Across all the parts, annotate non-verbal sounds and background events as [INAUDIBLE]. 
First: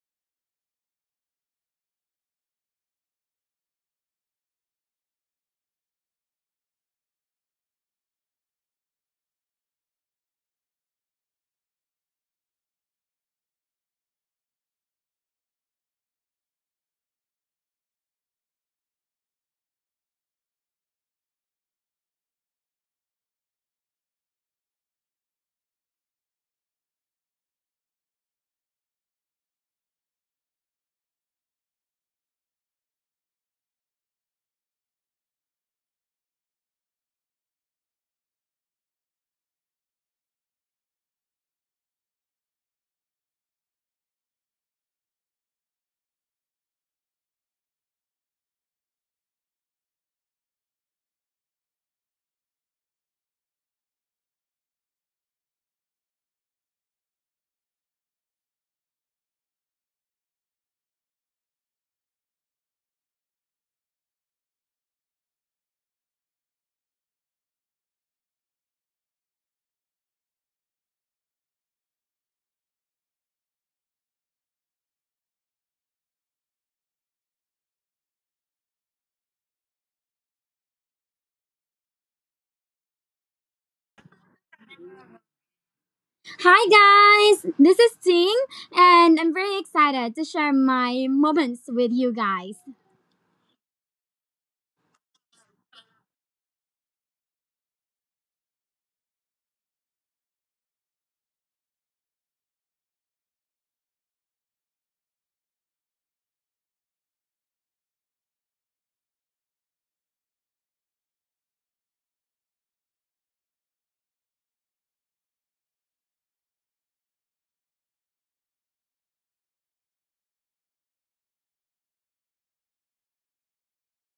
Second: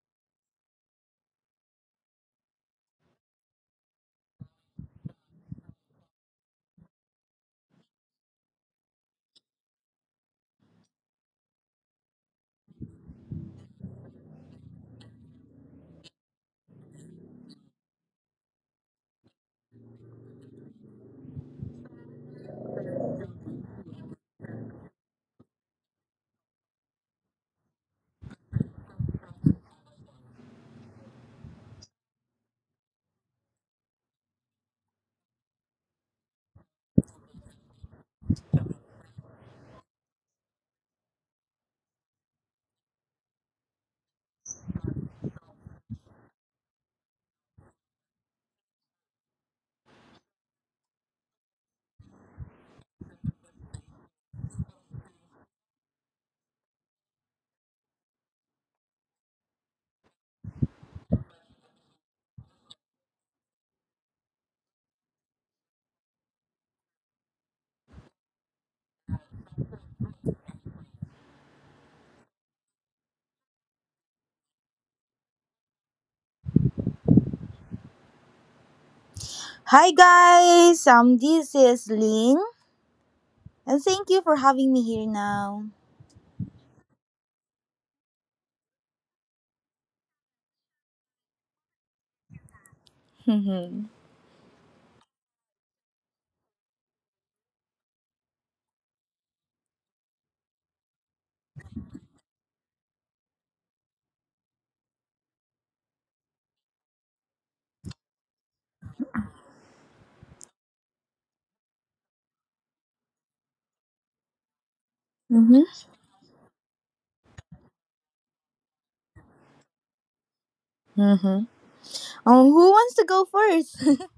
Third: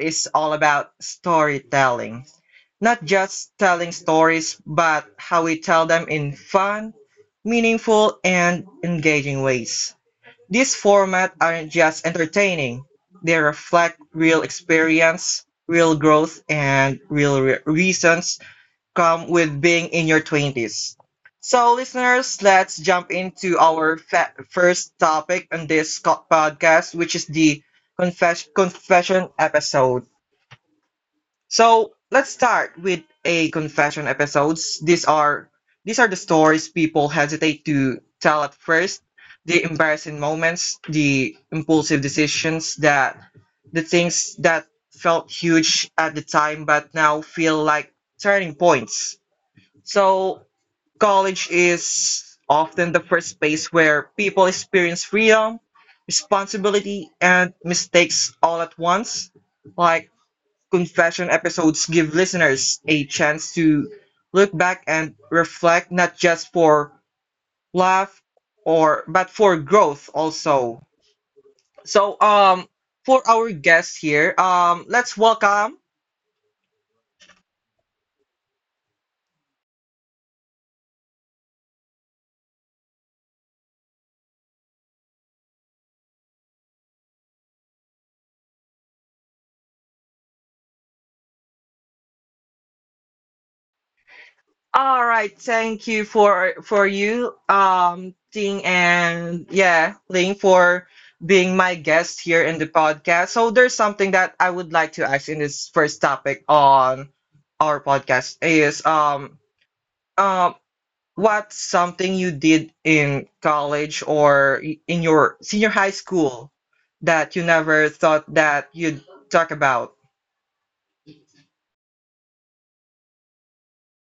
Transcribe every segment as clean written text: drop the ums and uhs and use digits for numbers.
is all about storytelling. Not just telling stories, but how we tell them in fun, meaningful, and engaging ways. These formats aren't just entertaining, they reflect real experience, real growth, and reasons come with being in your 20s. So, listeners, let's jump into our first topic on this podcast, which is the confession episode. So let's start with a confession episodes. These are the stories people hesitate to tell at first. The embarrassing moments, the impulsive decisions that the things that felt huge at the time but now feel like turning points. So college is often the first space where people experience freedom, responsibility and mistakes all at once. Like confession episodes give listeners a chance to look back and reflect not just for laugh or but for growth also. So for our guest here, let's welcome. Hi guys, this is Lynn, and thank you for having me here now. Hi guys, this is Ting, and I'm very excited to share my moments with you guys. Mm-hmm. All right, thank you for you Ting and yeah, Ling for being my guest here in the podcast. So there's something that I would like to ask in this first topic on our podcast is um what's something you did in college or in your senior Mm-hmm. high school that you never thought that you'd talk about? Mm-hmm. Who wants to go first? [LAUGHS]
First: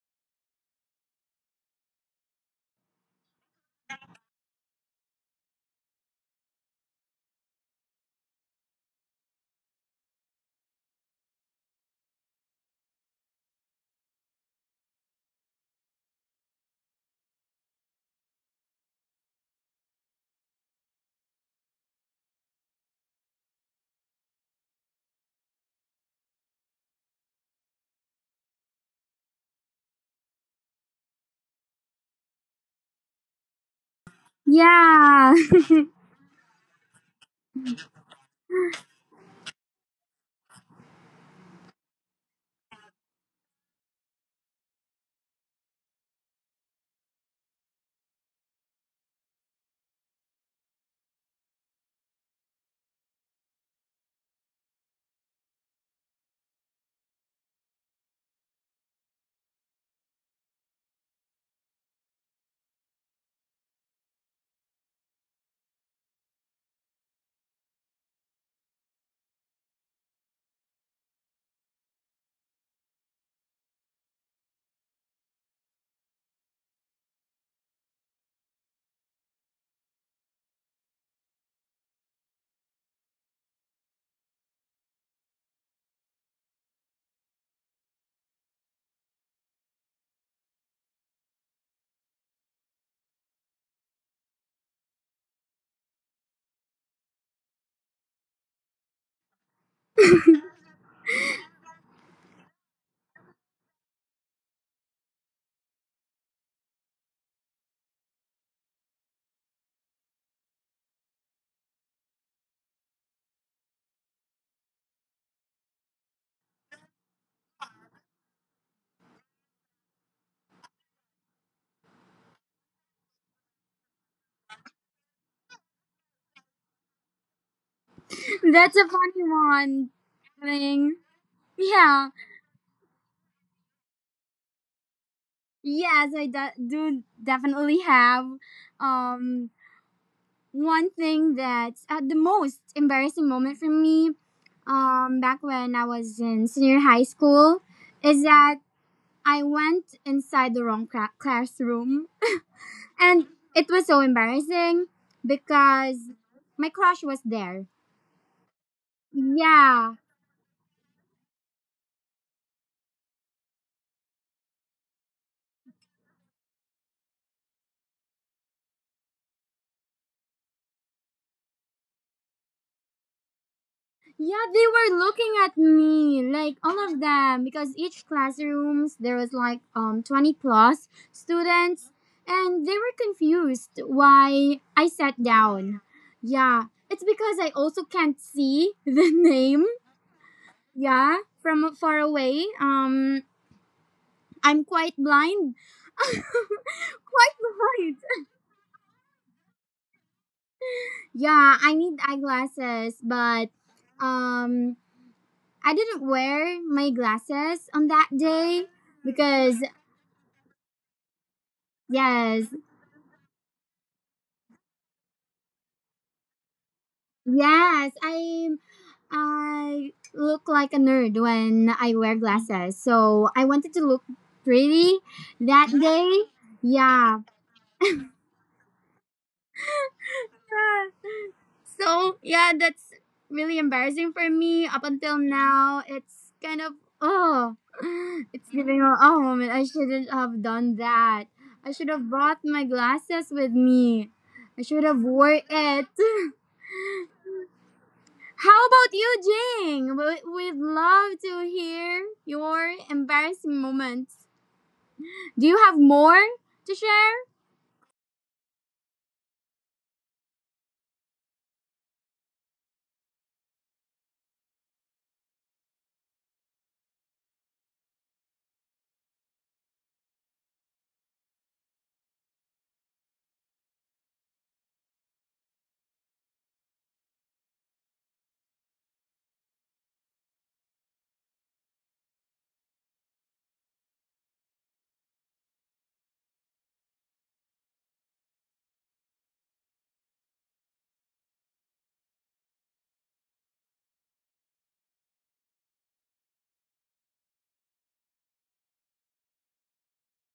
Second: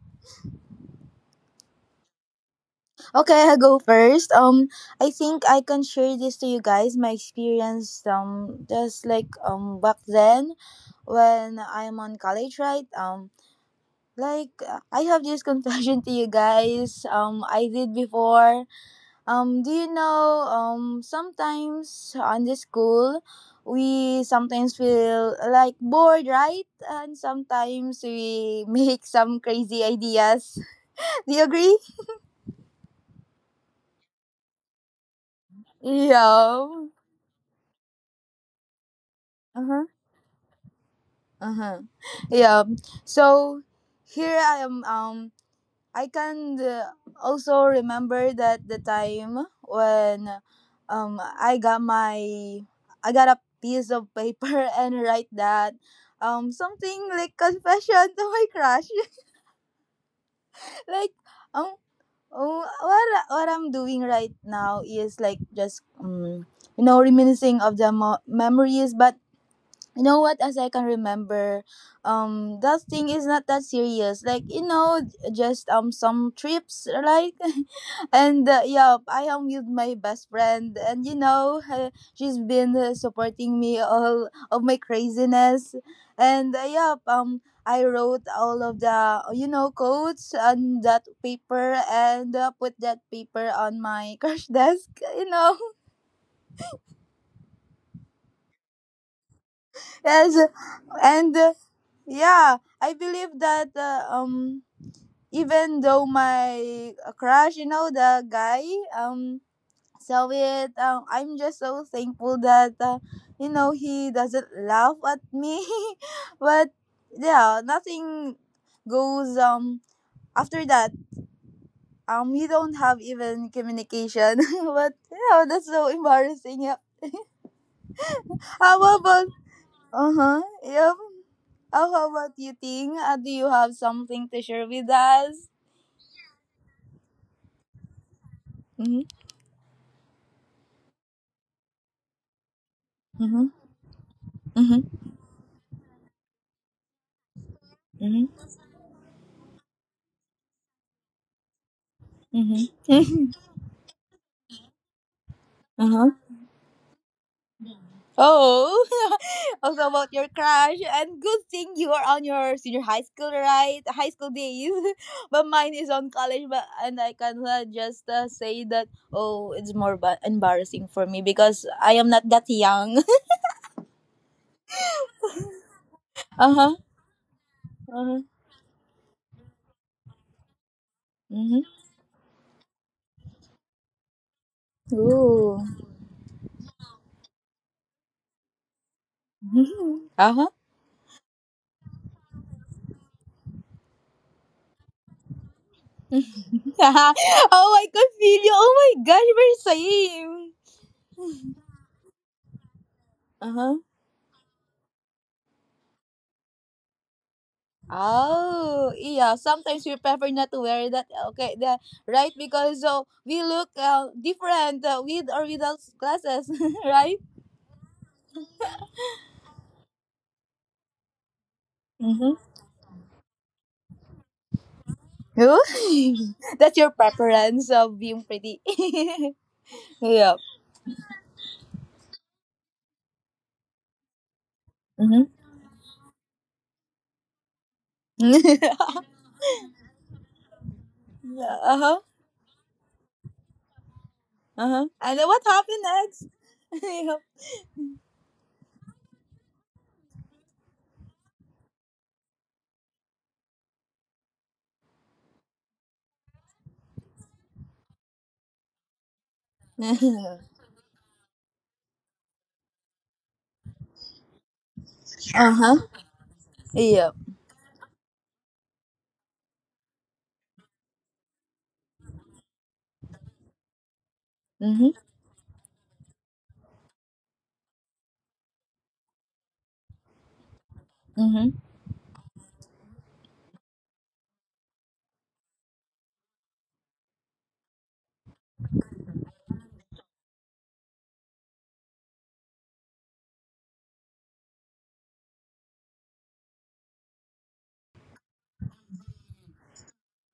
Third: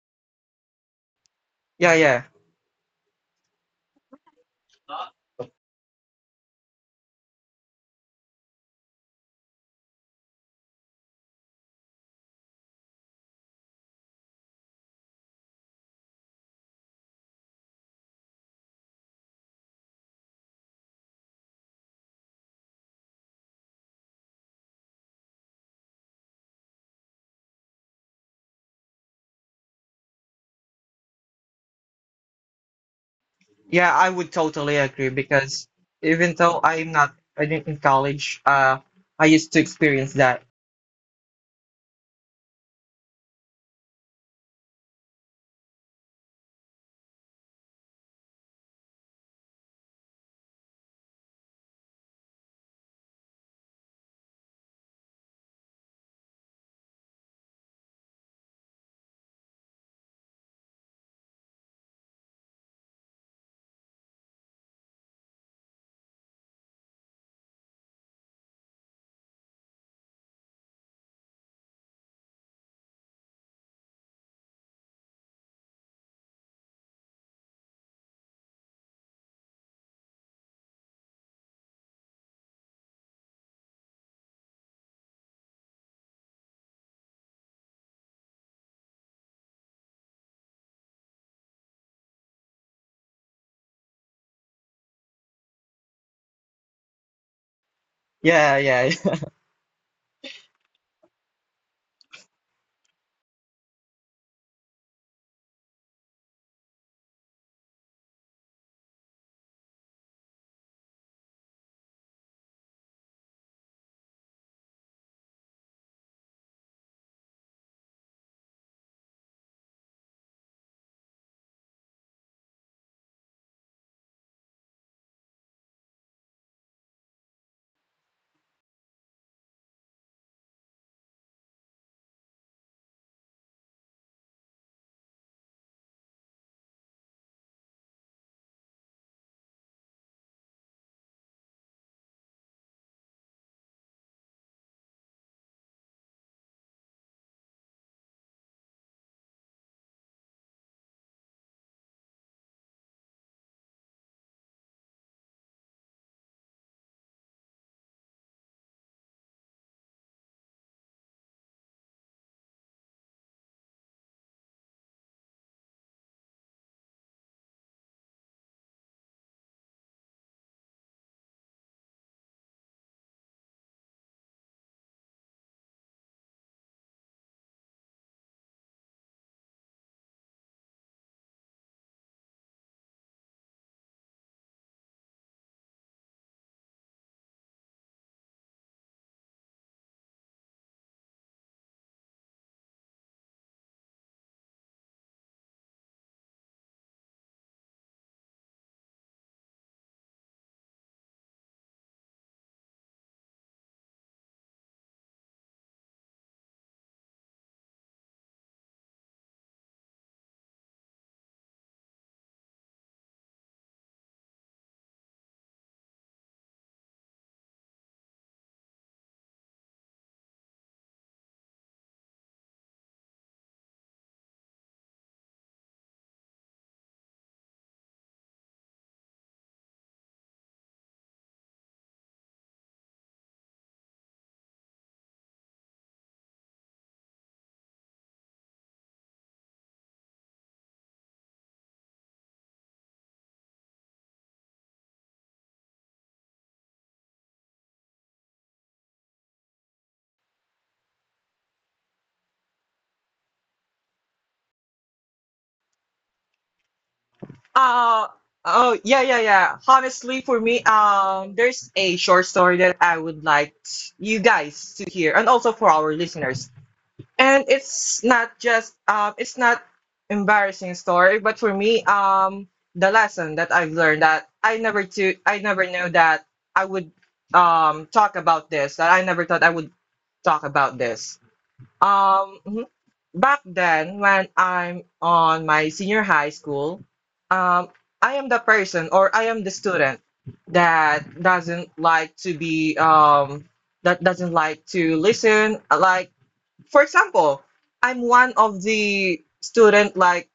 Yeah, yeah. Okay, I'll go first. I think I can share this to you guys, my experience, just like back then when I'm on college, right? Like, I have this confession [LAUGHS] to you guys, I did before. Do you know, sometimes on the school, we sometimes feel like bored, right? And sometimes we [LAUGHS] make some crazy ideas. [LAUGHS] Do you agree? Yeah, I would totally agree Yeah, because even though Yeah. I'm not I didn't in college, I used to Uh huh. experience that. Uh huh. Yeah. So here I am. I can also remember that the time when um I got my I got a piece of paper [LAUGHS] and write that something like confession to my crush [LAUGHS] like um oh, what I'm doing right now is like just you know, reminiscing of the memories. But you know what, as I can remember, that thing is not that serious, like you know, just some trips like [LAUGHS] and yeah, I am with my best friend, and you know [LAUGHS] she's been supporting me all of my craziness, and yeah, I wrote all of the you know quotes on that paper and put that paper on my [LAUGHS] crash desk, you know. Yeah, yeah. [LAUGHS] Yes. And yeah, I believe that even though my crush, you know, the guy, um saw it, I'm just so thankful that you know, he doesn't laugh at me. [LAUGHS] But yeah, nothing goes after that. We don't have even communication. [LAUGHS] But you know, that's so embarrassing. Yep. [LAUGHS] that's How a funny about one. uh huh? Thing. Yep. Oh, Yeah, how about you, Ting? Do you have something to share with us? yes, I do definitely have Mm-hmm. um one thing that's the most embarrassing Mhm. moment for me Mhm. Back when I was in senior high school is Mhm. that I went inside the wrong classroom. Mhm. And [LAUGHS] it was so embarrassing Uh because huh. my crush was there. Oh, [LAUGHS] also Yeah. about your crush. And good thing you are on your senior high school, right? High school days. [LAUGHS] But mine is on college. But and I can just say that oh, it's more embarrassing for me because I am not that young. Yeah, they were looking at me, [LAUGHS] Uh like huh. all of them, because each Uh huh. classrooms there was like 20 plus Mhm. students, and they were confused why I sat Ooh. down. Yeah, it's because I also can't see [LAUGHS] the name. Mhm. Uh huh. Yeah, from far away. I'm quite blind. [LAUGHS] Quite [LAUGHS] Oh, I blind. can feel you. Oh my gosh, we're same. Yeah, I need eyeglasses, but Uh huh. um I didn't wear my glasses on that day Oh, yeah. because Sometimes we prefer not to wear that. Okay, right? yes, Because so we look different with or without glasses, [LAUGHS] right? yes, I look like a nerd when I wear Mm-hmm. glasses. So I wanted to look pretty that [LAUGHS] day. [LAUGHS] That's your Yeah. preference of being pretty. [LAUGHS] Yeah. So yeah, that's really embarrassing for me. Up until Mm-hmm. now, it's kind of oh, [SIGHS] [LAUGHS] it's Yeah. giving a oh moment. I shouldn't have done that. I Uh should huh. have brought my glasses with me. I Uh should huh. have And then wore what happened it. [LAUGHS] next? How [LAUGHS] about you, Jing? We'd love to hear your embarrassing moments. Do you have more to share? Uh oh, yeah, yeah, yeah. Honestly for Yeah. me, there's a short story that I would like you guys to hear and also [LAUGHS] Uh for huh. our listeners. Yeah. And it's not just it's not embarrassing story, but for me, the lesson that I've learned that I never Mm-hmm. to I never knew that I would talk about this, that I never thought I would talk about this. Um mhm. Back then when I'm on my senior high school, um I am the person or I am the student that doesn't like to be that doesn't like to listen, like for example, I'm one of the student like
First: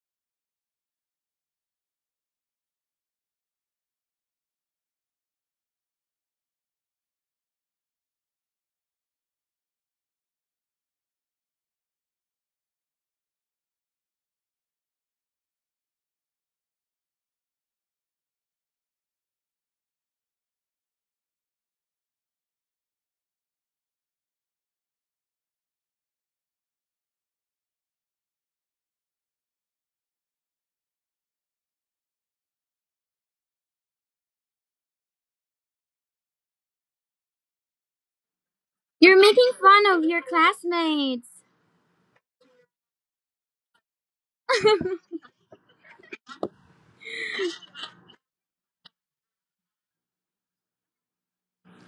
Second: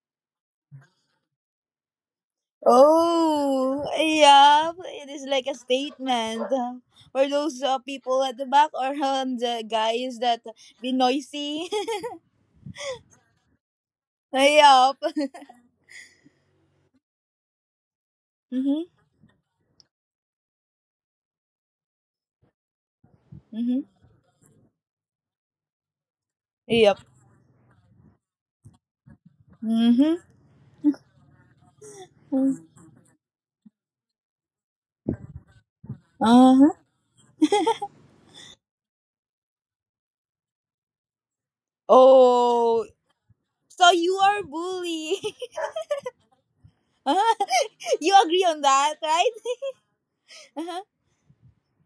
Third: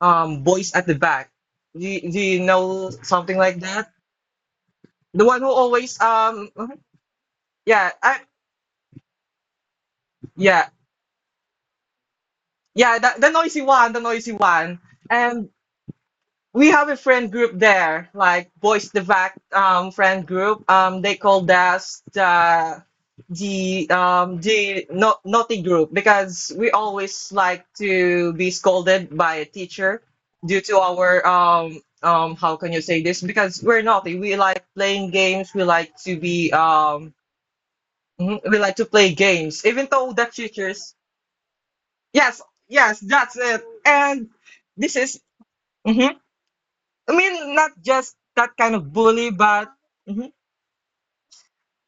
boys at the back. Do you know something like Oh, that? yeah, it The is one like who a always statement. uh-huh, For those yeah I people at the back or the guys that yeah be noisy. yeah, the noisy one, the noisy [LAUGHS] one. Yup. And we have a friend group there, like Boys Mm-hmm. the Vac friend group. They called us Mm-hmm. The no, naughty group because we Yup. always like to be scolded by a teacher Mm-hmm. due to our how can you say this? Because we're naughty. We like playing games. We like to be Uh-huh. Mhm, we like to play You're making games, fun even of though your the teachers. classmates. Yes, Oh, yes, that's it. so you And are this bully. is. [LAUGHS] mhm. I Uh-huh. mean, not just You agree that on kind of that, bully, right? but mhm, [LAUGHS] Uh-huh.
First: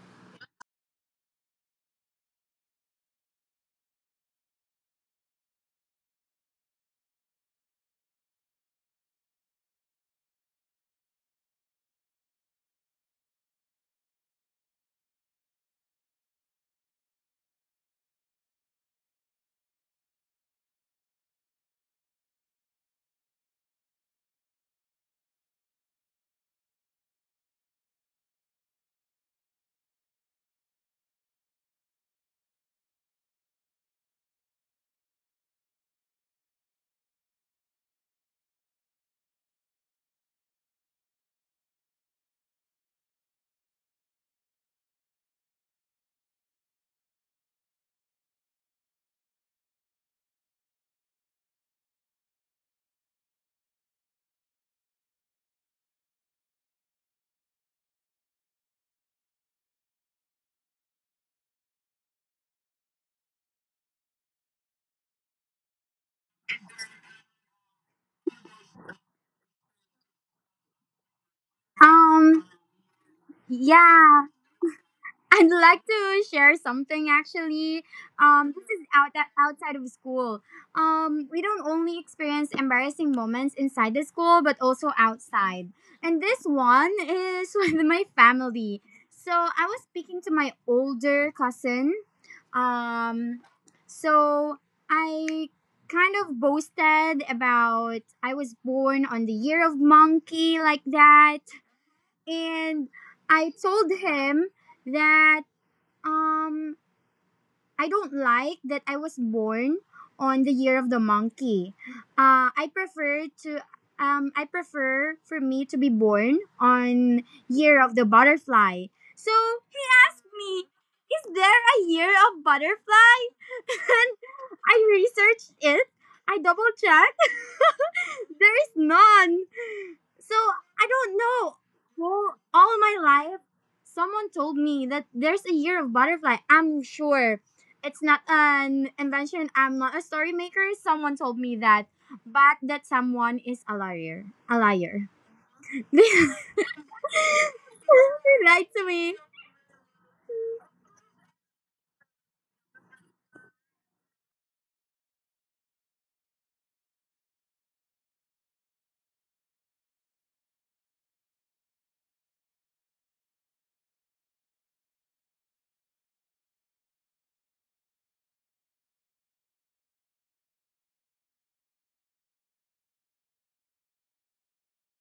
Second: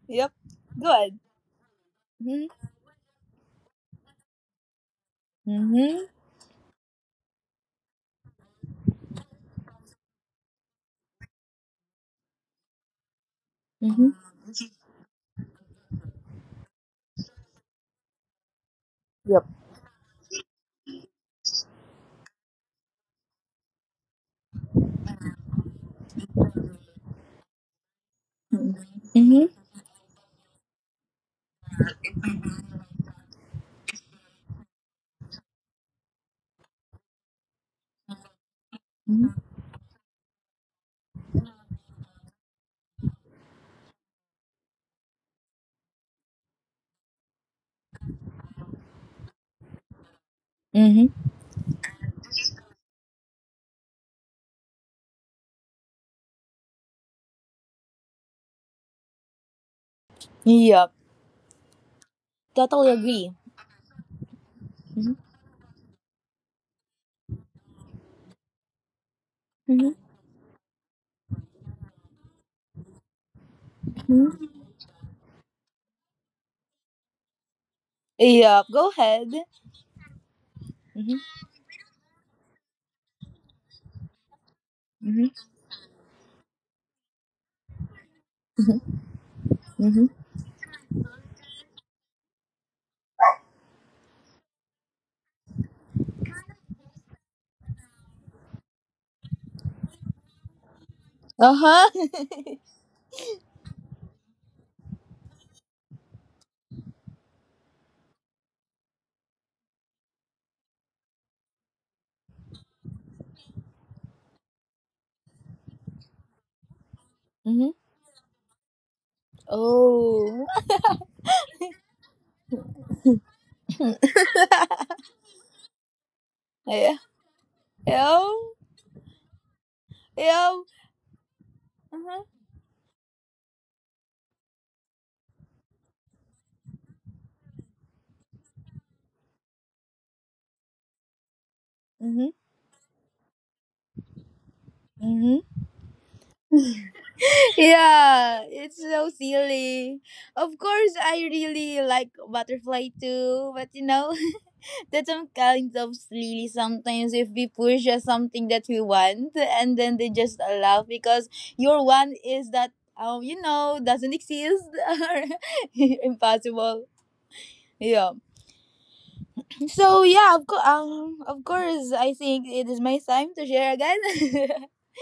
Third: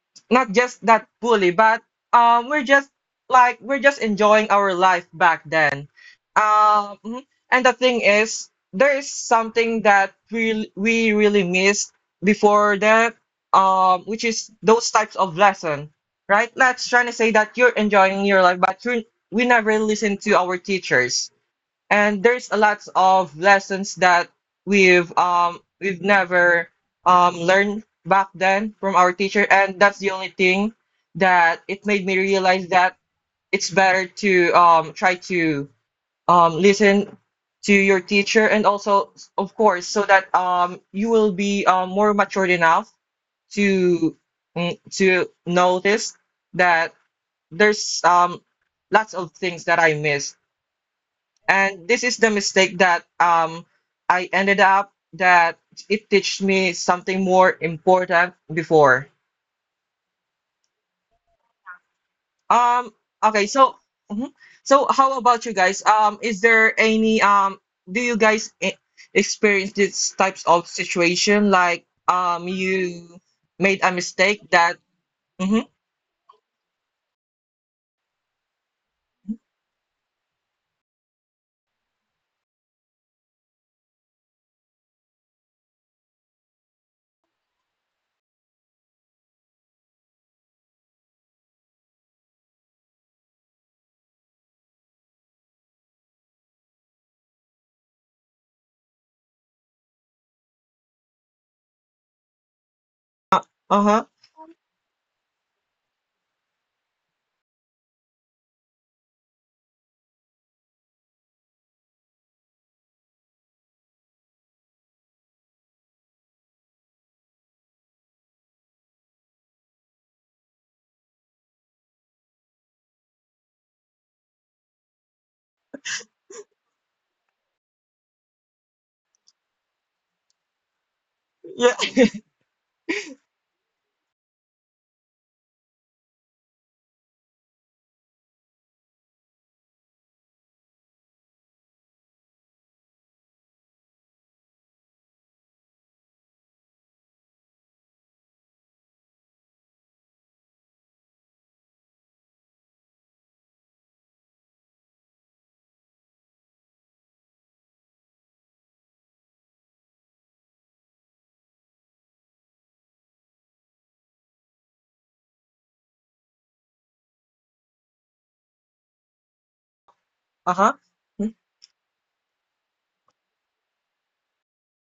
Yep. not just that Good. bully, but we're Mm-hmm. just like we're just enjoying our life back then. Um, mhm. And the thing is, there is something that we really missed before that, Mm-hmm. which Hmm. is those types of lesson, right? Let's try to say that you're enjoying your life, but you Yep. we never listen to our teachers and there's a lot of lessons that we've never learned back then from our teacher, Mm-hmm. and that's the only thing that it made me realize that it's better to try to listen to your teacher, and also Mm-hmm. of course so that you will be more matured enough to to notice that there's lots of things that I missed, Hmm. and this is the mistake that I ended up that it teach me something more important before. Yep. Totally Um agree. okay, so mhm. so Mm-hmm. how about you guys? Is there any do you guys experience Mm-hmm. these types of situation like Um, you made a yeah. mistake that I'd mhm, like to share something actually. Yep. This Go is ahead. outside of school. Mhm. We don't only experience embarrassing moments inside the school, but also Mhm. outside. And this one is [LAUGHS] with my family. So I was Mhm. speaking to my older cousin. Um, so I kind of boasted about I was born on the year of monkey like that, Uh huh. [LAUGHS] and uh, I told uh-huh him that um, I don't like that I was born on the year of the monkey. Uh, I prefer to I prefer for me to be born on Mhm. year of the butterfly. So he asked Oh. me, "Is there a year of butterfly?" [LAUGHS] I researched it. I double Yeah. checked. Yeah. [LAUGHS] There is none. So Yeah. I don't know. yeah Uh huh. Well, all my life, someone told me that there's a year of butterfly. I'm sure it's not an invention. I'm not a story maker. Someone told me that, Mhm. but that someone is a liar. A liar. Mhm. [LAUGHS] They [LAUGHS] Yeah. lied It's to so me. silly. Of course, I really like butterfly too, but you know, [LAUGHS] that some kinds of silly sometimes, if we push just something that we want and then they just laugh because your one is that you know, doesn't exist [LAUGHS] or impossible. Yeah. So yeah, [LAUGHS] uh-huh mm, of course, I think it is my time to share again.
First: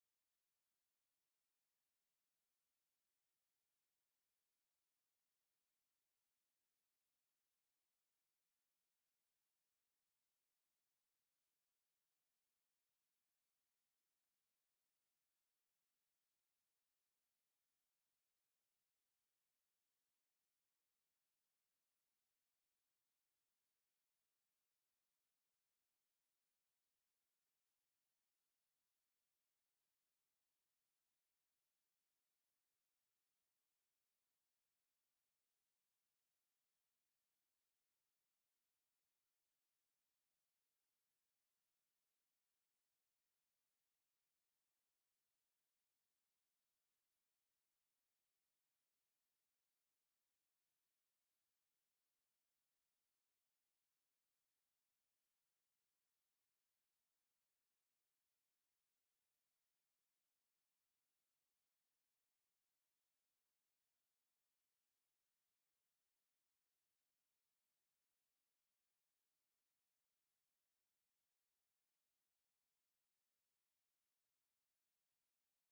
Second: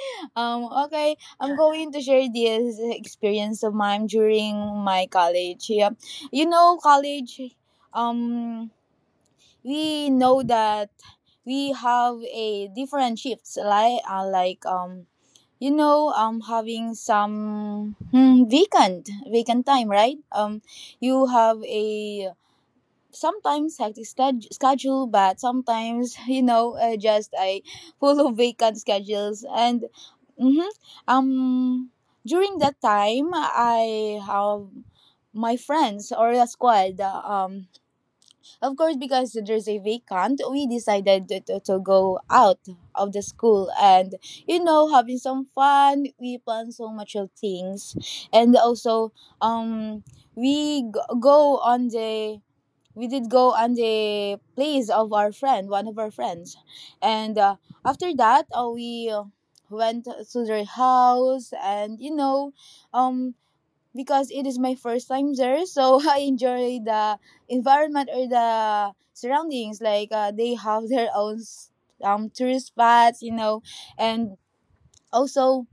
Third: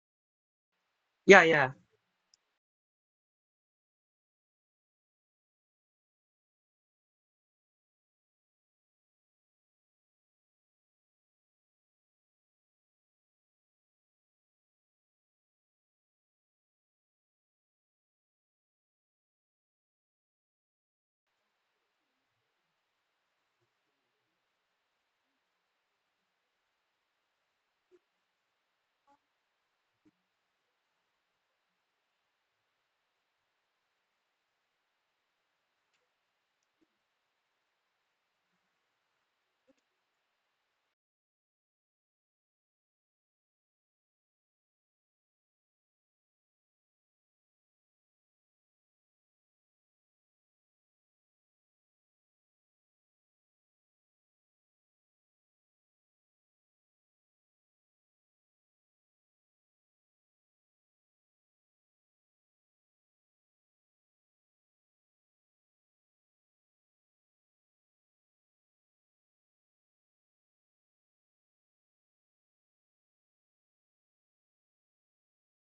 [LAUGHS] okay, yeah I'm yeah going to share this experience of mine during my college. Yeah, you know, college. Um, we know that we have a different shifts, like you know, having some vacant time, right? You have a sometimes hectic schedule, but sometimes [LAUGHS] you know, just I follow vacant schedules, and mhm, um during that time I have my friends or a squad, of course, because there's a vacant, we decided to go out of the school and you know, having some fun, we plan so much of things, and also um we g- go on the we did go on the place of our friend, one of our friends, and after that, we went to their house, and you know, um, because it is my first time there, so [LAUGHS] I enjoy the environment or the surroundings. Like they have their own tourist spots, you know, and also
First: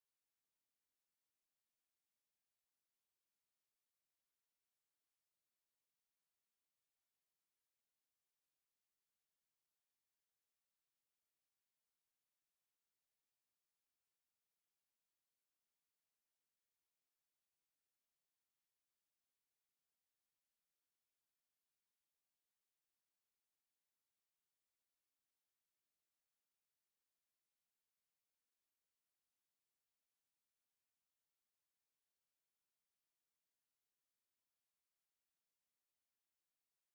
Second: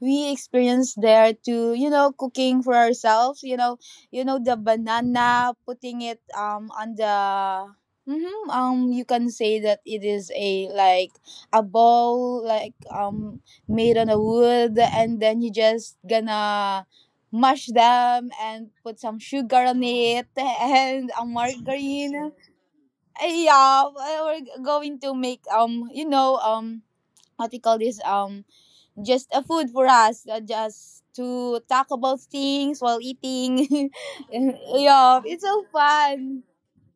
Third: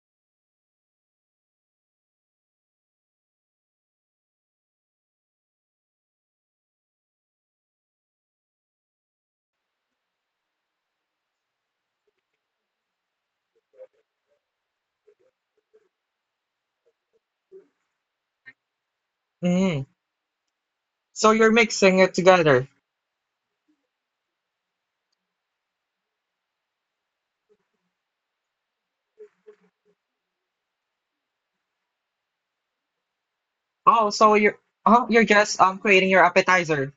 we experienced there to, you know, cooking for ourselves, you know, you know the banana, putting it on the you can say that it is a like a ball, like made on a wood, and then you just gonna mash them and put some sugar mhm. on it [LAUGHS] and a so you're mixing it margarine. together? Yeah, we're going to make you know, what we call this, just a food for us, just to talk about things while eating. [LAUGHS] oh so you're Yeah, you're it's just so creating your fun. [LAUGHS] appetizer.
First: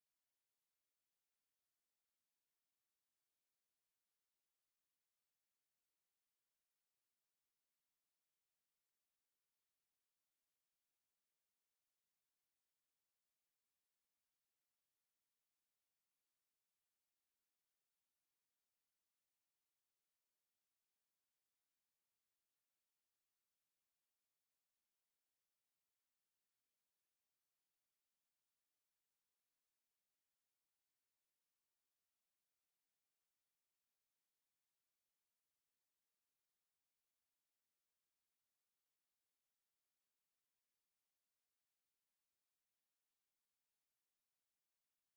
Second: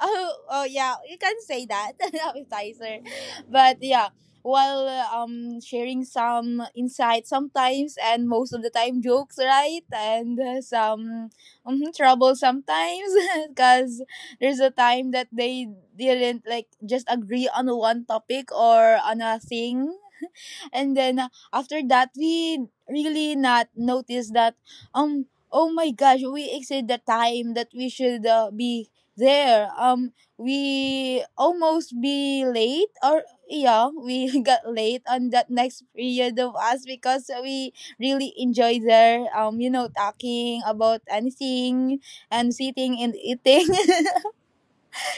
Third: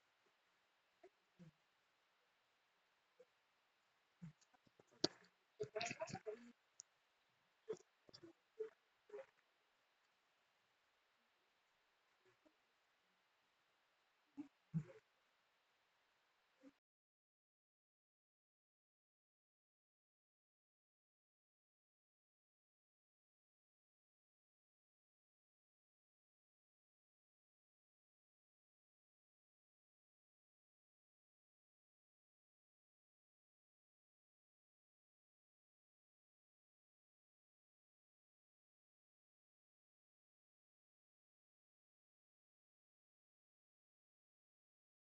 Oh, oh yeah, you can say that [LAUGHS] appetizer, but yeah, while sharing some insights sometimes and most of the time jokes, right? And some mhm, trouble sometimes [LAUGHS] because there's a time that they didn't like just agree on one topic or on a thing, and then after that we really not noticed that um oh my gosh, we exceed the time that we should be there. We almost be late, or yeah, we [LAUGHS] got late on that next period of us because we really enjoy there, you know, talking about anything and sitting and eating. [LAUGHS]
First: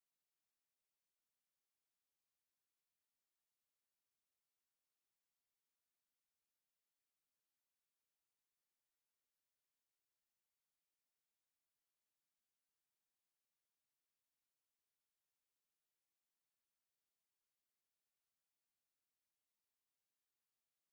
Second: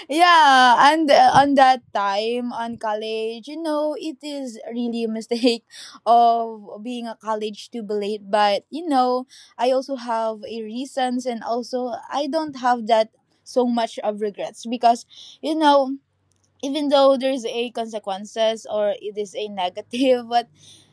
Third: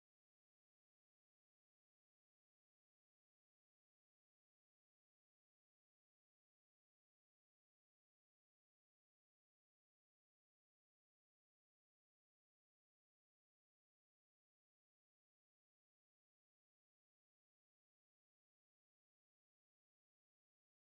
Yeah, and on that time on college, you know, it is really a mistake [LAUGHS] of being a college to be late, but you know, I also have a reasons, and also I don't have that so much of regrets because you know, even though there's a consequences, or it is a negative, [LAUGHS] but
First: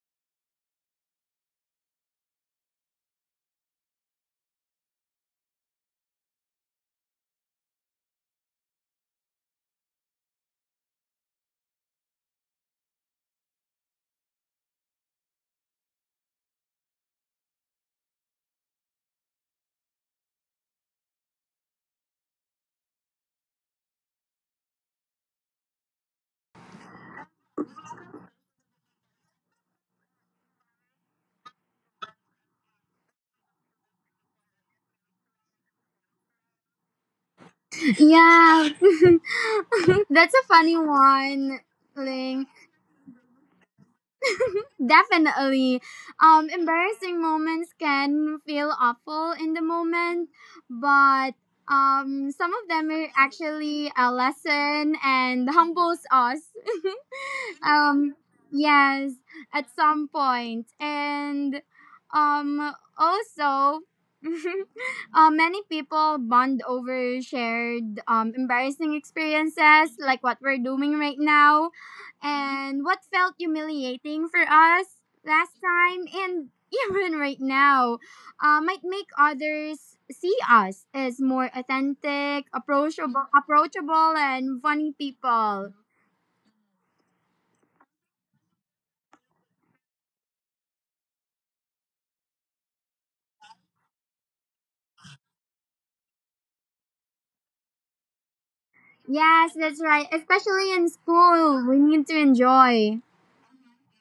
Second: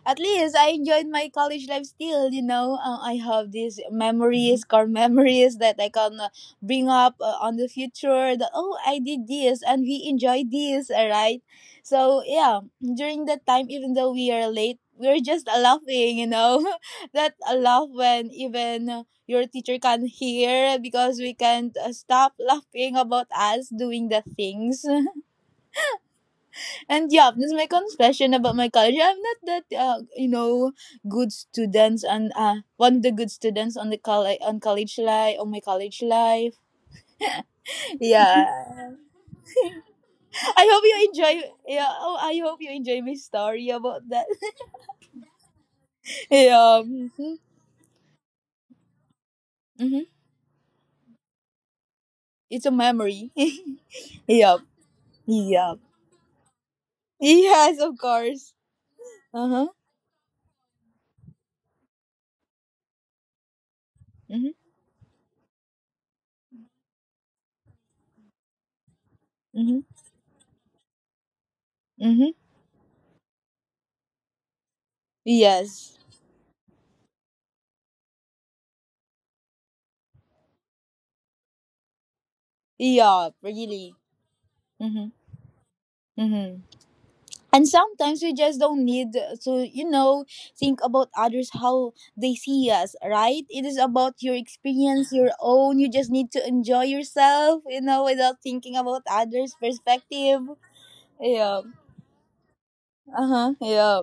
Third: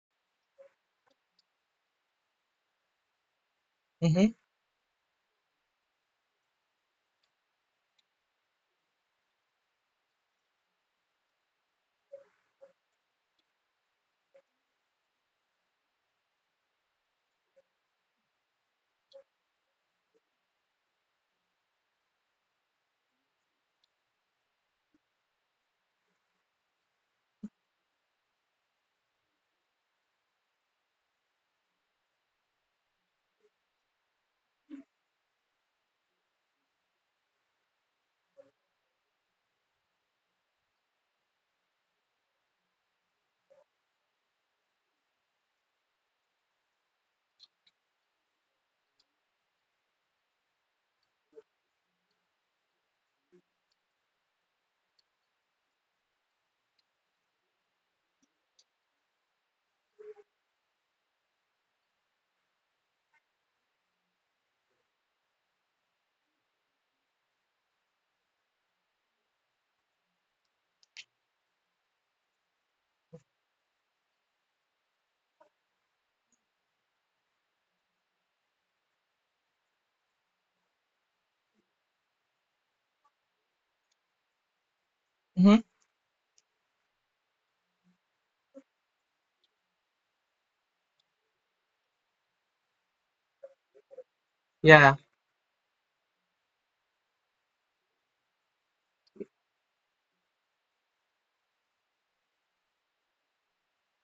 at least I enjoyed my college life still, you know. I have these Mm-hmm. memories, core memories, that I can bring up on the future, that oh, I did this and we enjoyed this. All right, so yeah, during that time, even though we are late, we're just laughing, you know, [LAUGHS] that a laugh when even your teacher can hear because we can't stop laughing about us doing the things. And yeah, this is my confession about my college. I'm not that you know, good students, and one of the good students on the college, on college life, on my college life. Yeah, Yeah. [LAUGHS] [LAUGHS] that's a I funny hope you enjoy. one. Yeah, oh, I Ling. hope you enjoy my story about that. Definitely. [LAUGHS] Yeah, Embarrassing mm-hmm, moments can feel awful in the mm-hmm. moment, but some It's of a them are memory. actually a [LAUGHS] Yeah, lesson and yeah, humbles us. [LAUGHS] yes, of um, course. yes, Uh at huh. some point. And also, [LAUGHS] Mm-hmm, many people bond over shared embarrassing mm-hmm, experiences, like what we're doing right now, mm-hmm. and what felt humiliating for us last Yes. time, and [LAUGHS] even right now, might make others see us as more authentic, Yeah, really. approachable, and funny Mm-hmm, Mm-hmm. people. mm-hmm. And sometimes we just don't need to, you know, think about others how they see us, right? It is about your Yeah. experience, your own. You just need to enjoy yourself, you know, without thinking about Yes, others that's right. perspective. Especially in Yeah. school, we need to enjoy. Uh-huh. Yeah.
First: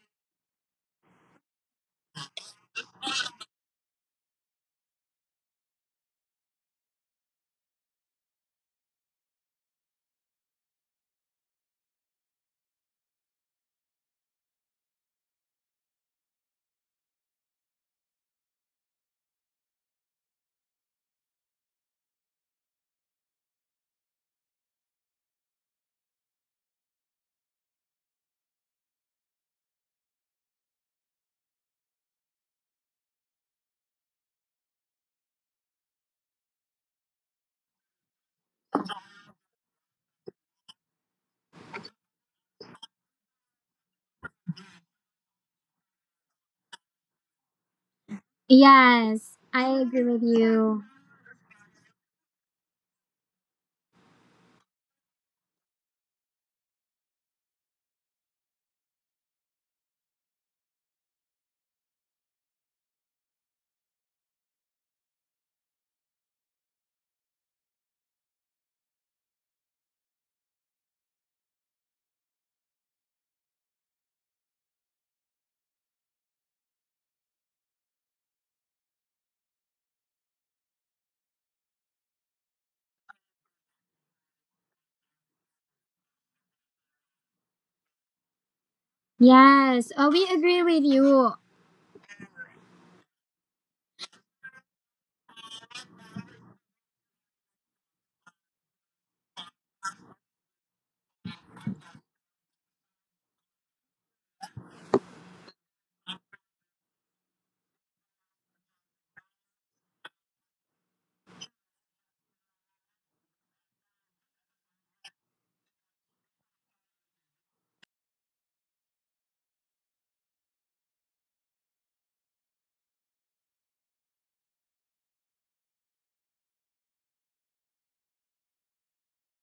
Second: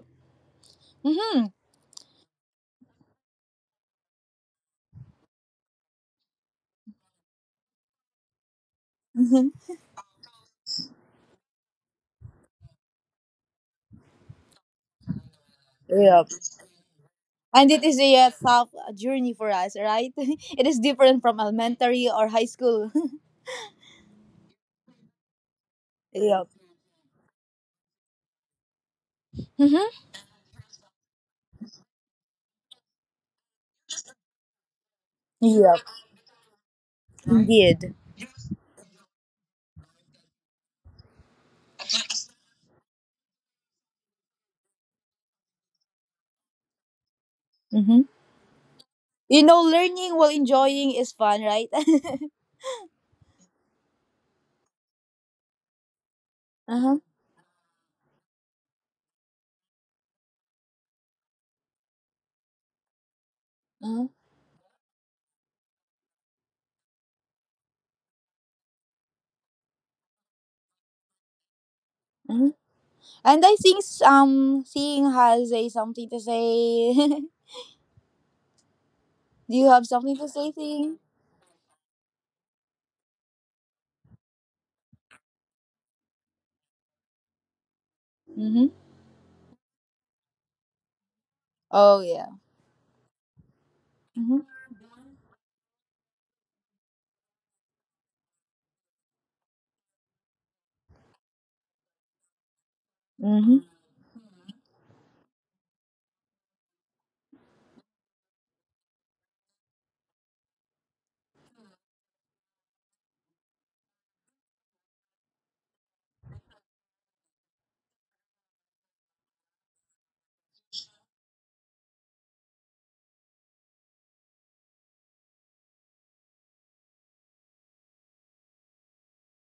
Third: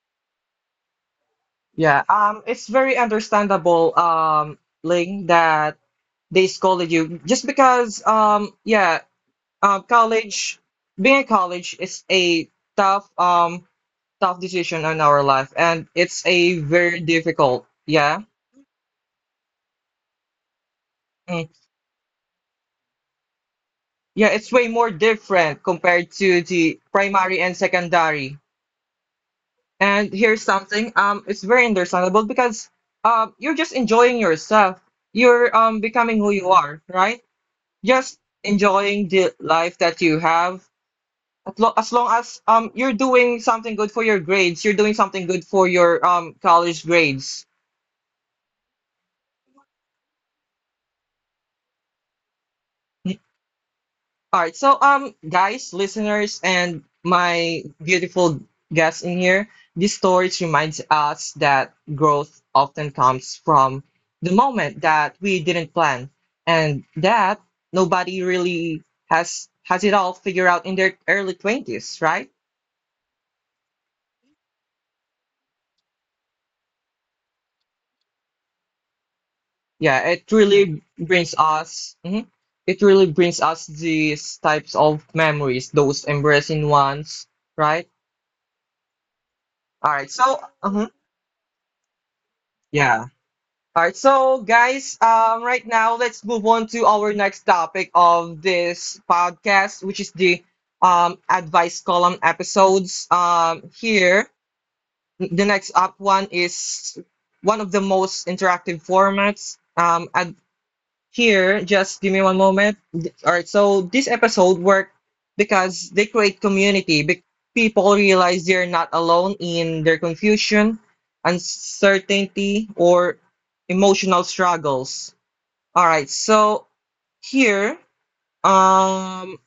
Mm-hmm. Yeah. It's very understandable, Ling, that they scolded you just because, yeah, Mm-hmm. College, being in college is a tough, tough decision in our life, and Yeah, it's a very difficult. and it is Yeah. a tough journey for us, right? [LAUGHS] It is different from Mm. elementary or high school. [LAUGHS] Yeah, it's way more different compared to Yeah. the primary and secondary. Mm-hmm. And here's something, it's very understandable because, you're just enjoying yourself. You're, Yeah, becoming who you are, right? indeed. Just enjoying the life that you have. As long as you're doing something good for your grades, you're doing something good for your college grades. Mm-hmm. Yes, You know, I agree learning with while you. enjoying is fun, right? [LAUGHS] All right, so guys, listeners, and Uh-huh. my beautiful guests in here, this story reminds us that growth often comes from the moment that we didn't plan, and that nobody really has it all figured out in their early 20s, right? Mhm. And I think Thing has a something to say. [LAUGHS] Do you have Yeah, something it to say, really Thing? brings us, it really brings us these types of memories, those embarrassing ones, right? Mm-hmm. All Yes, right, we so, agree with you. Oh yeah. yeah. All right, so Mm-hmm. guys, right now let's move on to our next topic of this podcast, which is the advice column episodes. Mm-hmm. Here, the next up one is one of the most interactive formats. Ad Here, just give me one moment. All right, so this episode worked because they create community. People realize they're not alone in their confusion, uncertainty, or emotional struggles. All right, so here, um,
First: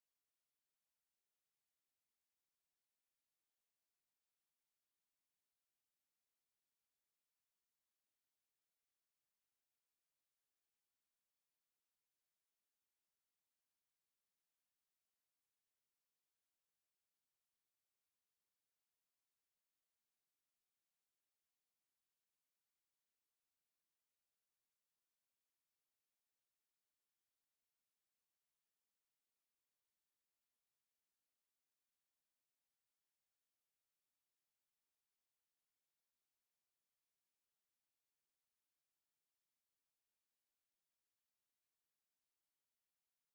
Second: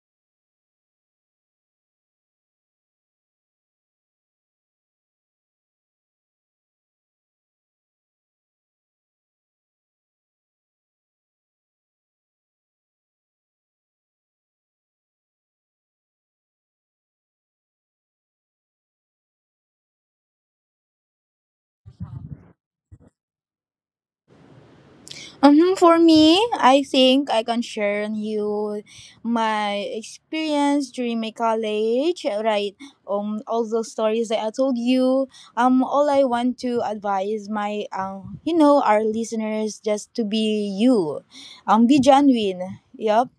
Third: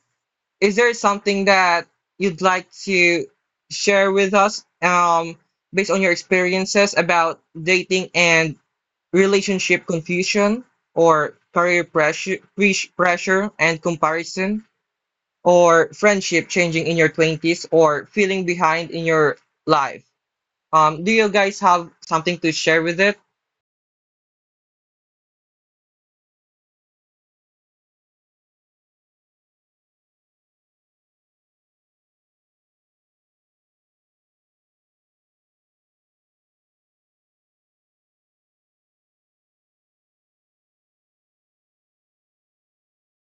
is there something that you'd like to share with us, based on your experiences about dating and relationship confusion or career pressure, pressure and comparison, or friendship changing in your 20s, or feeling behind in your life. Do you guys have something to share with it? Mm-hmm. For me, I think I can share on you my experience during my college. Right. All those stories that I told you. All I want to advise my you know, our listeners, just to be you. Be genuine. Yep,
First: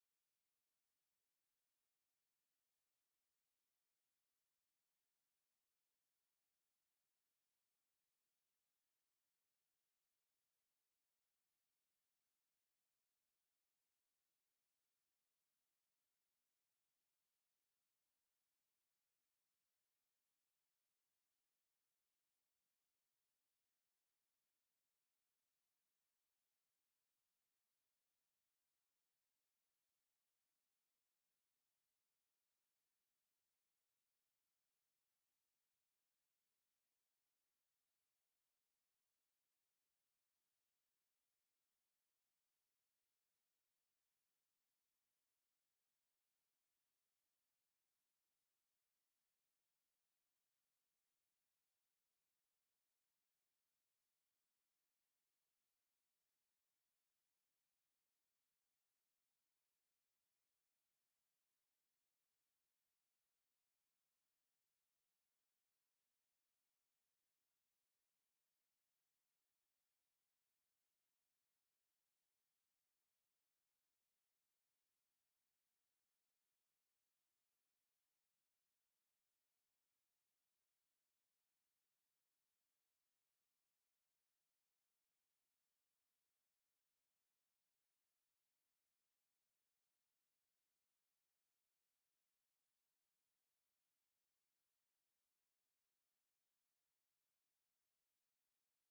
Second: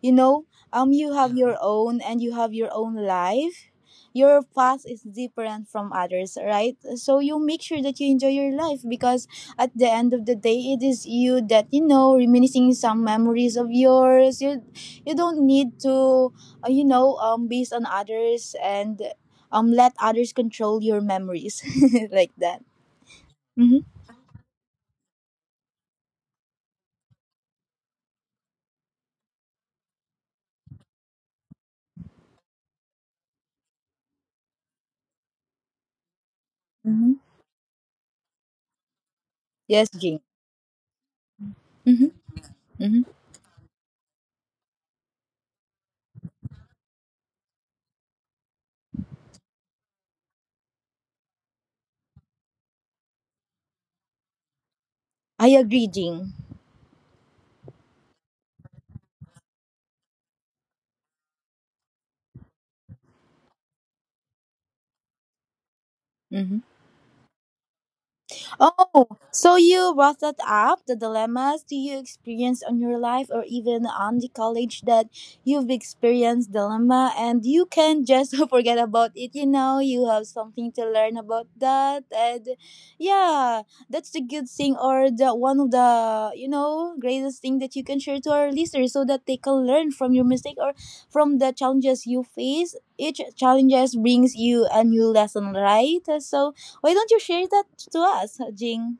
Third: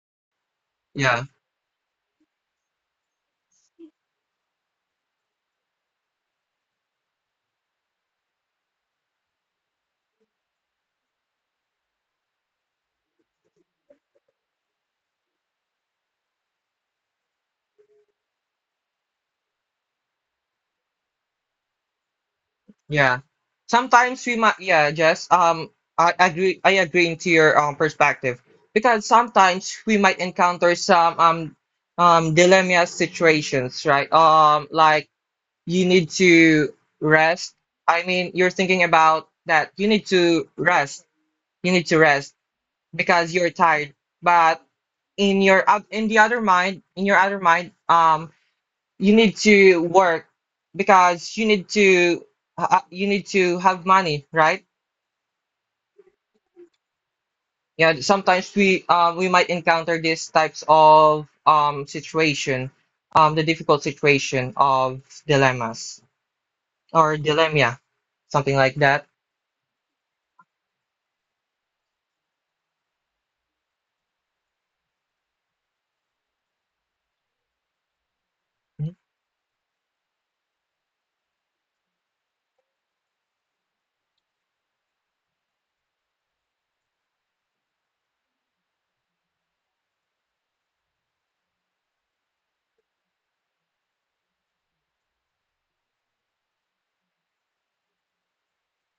you know, you Yeah, have your own, and you have your own life, your path is different from others, right? So you make sure that you enjoy your life, because at the end of the day, it is you that, you know, reminiscing some memories of yours. You don't need to you know, based on others, and let others control your memories. [LAUGHS] Like that. yeah. Mm-hmm. Sometimes we might, yeah, Jess, I agree into your perspective, because sometimes we might encounter some dilemma situations, right? Like you need to Mm-hmm. rest. I mean, you're thinking about that Yes, you need Jing. to rest. You need to Mm-hmm. rest Mm-hmm. because you're tired. But in your in the other mind, in your other mind, you need to work because you need to have money, right? I agree, Jing. Yeah, sometimes we might encounter these types of situation, the difficult situation of dilemmas Mm-hmm. or dilemma, something like that. Oh, so you brought that up, the dilemmas. Do you experience on your life, or even on the college, that you've experienced dilemma, and you can just [LAUGHS] forget Mhm. about it? You know, you have something to learn about that. And yeah, that's the good thing, or the one of the, you know, greatest thing that you can share to our listeners, so that they can learn from your mistake or from the challenges you face. Each challenges brings you a new lesson, right? So why don't you share that to us, Jing?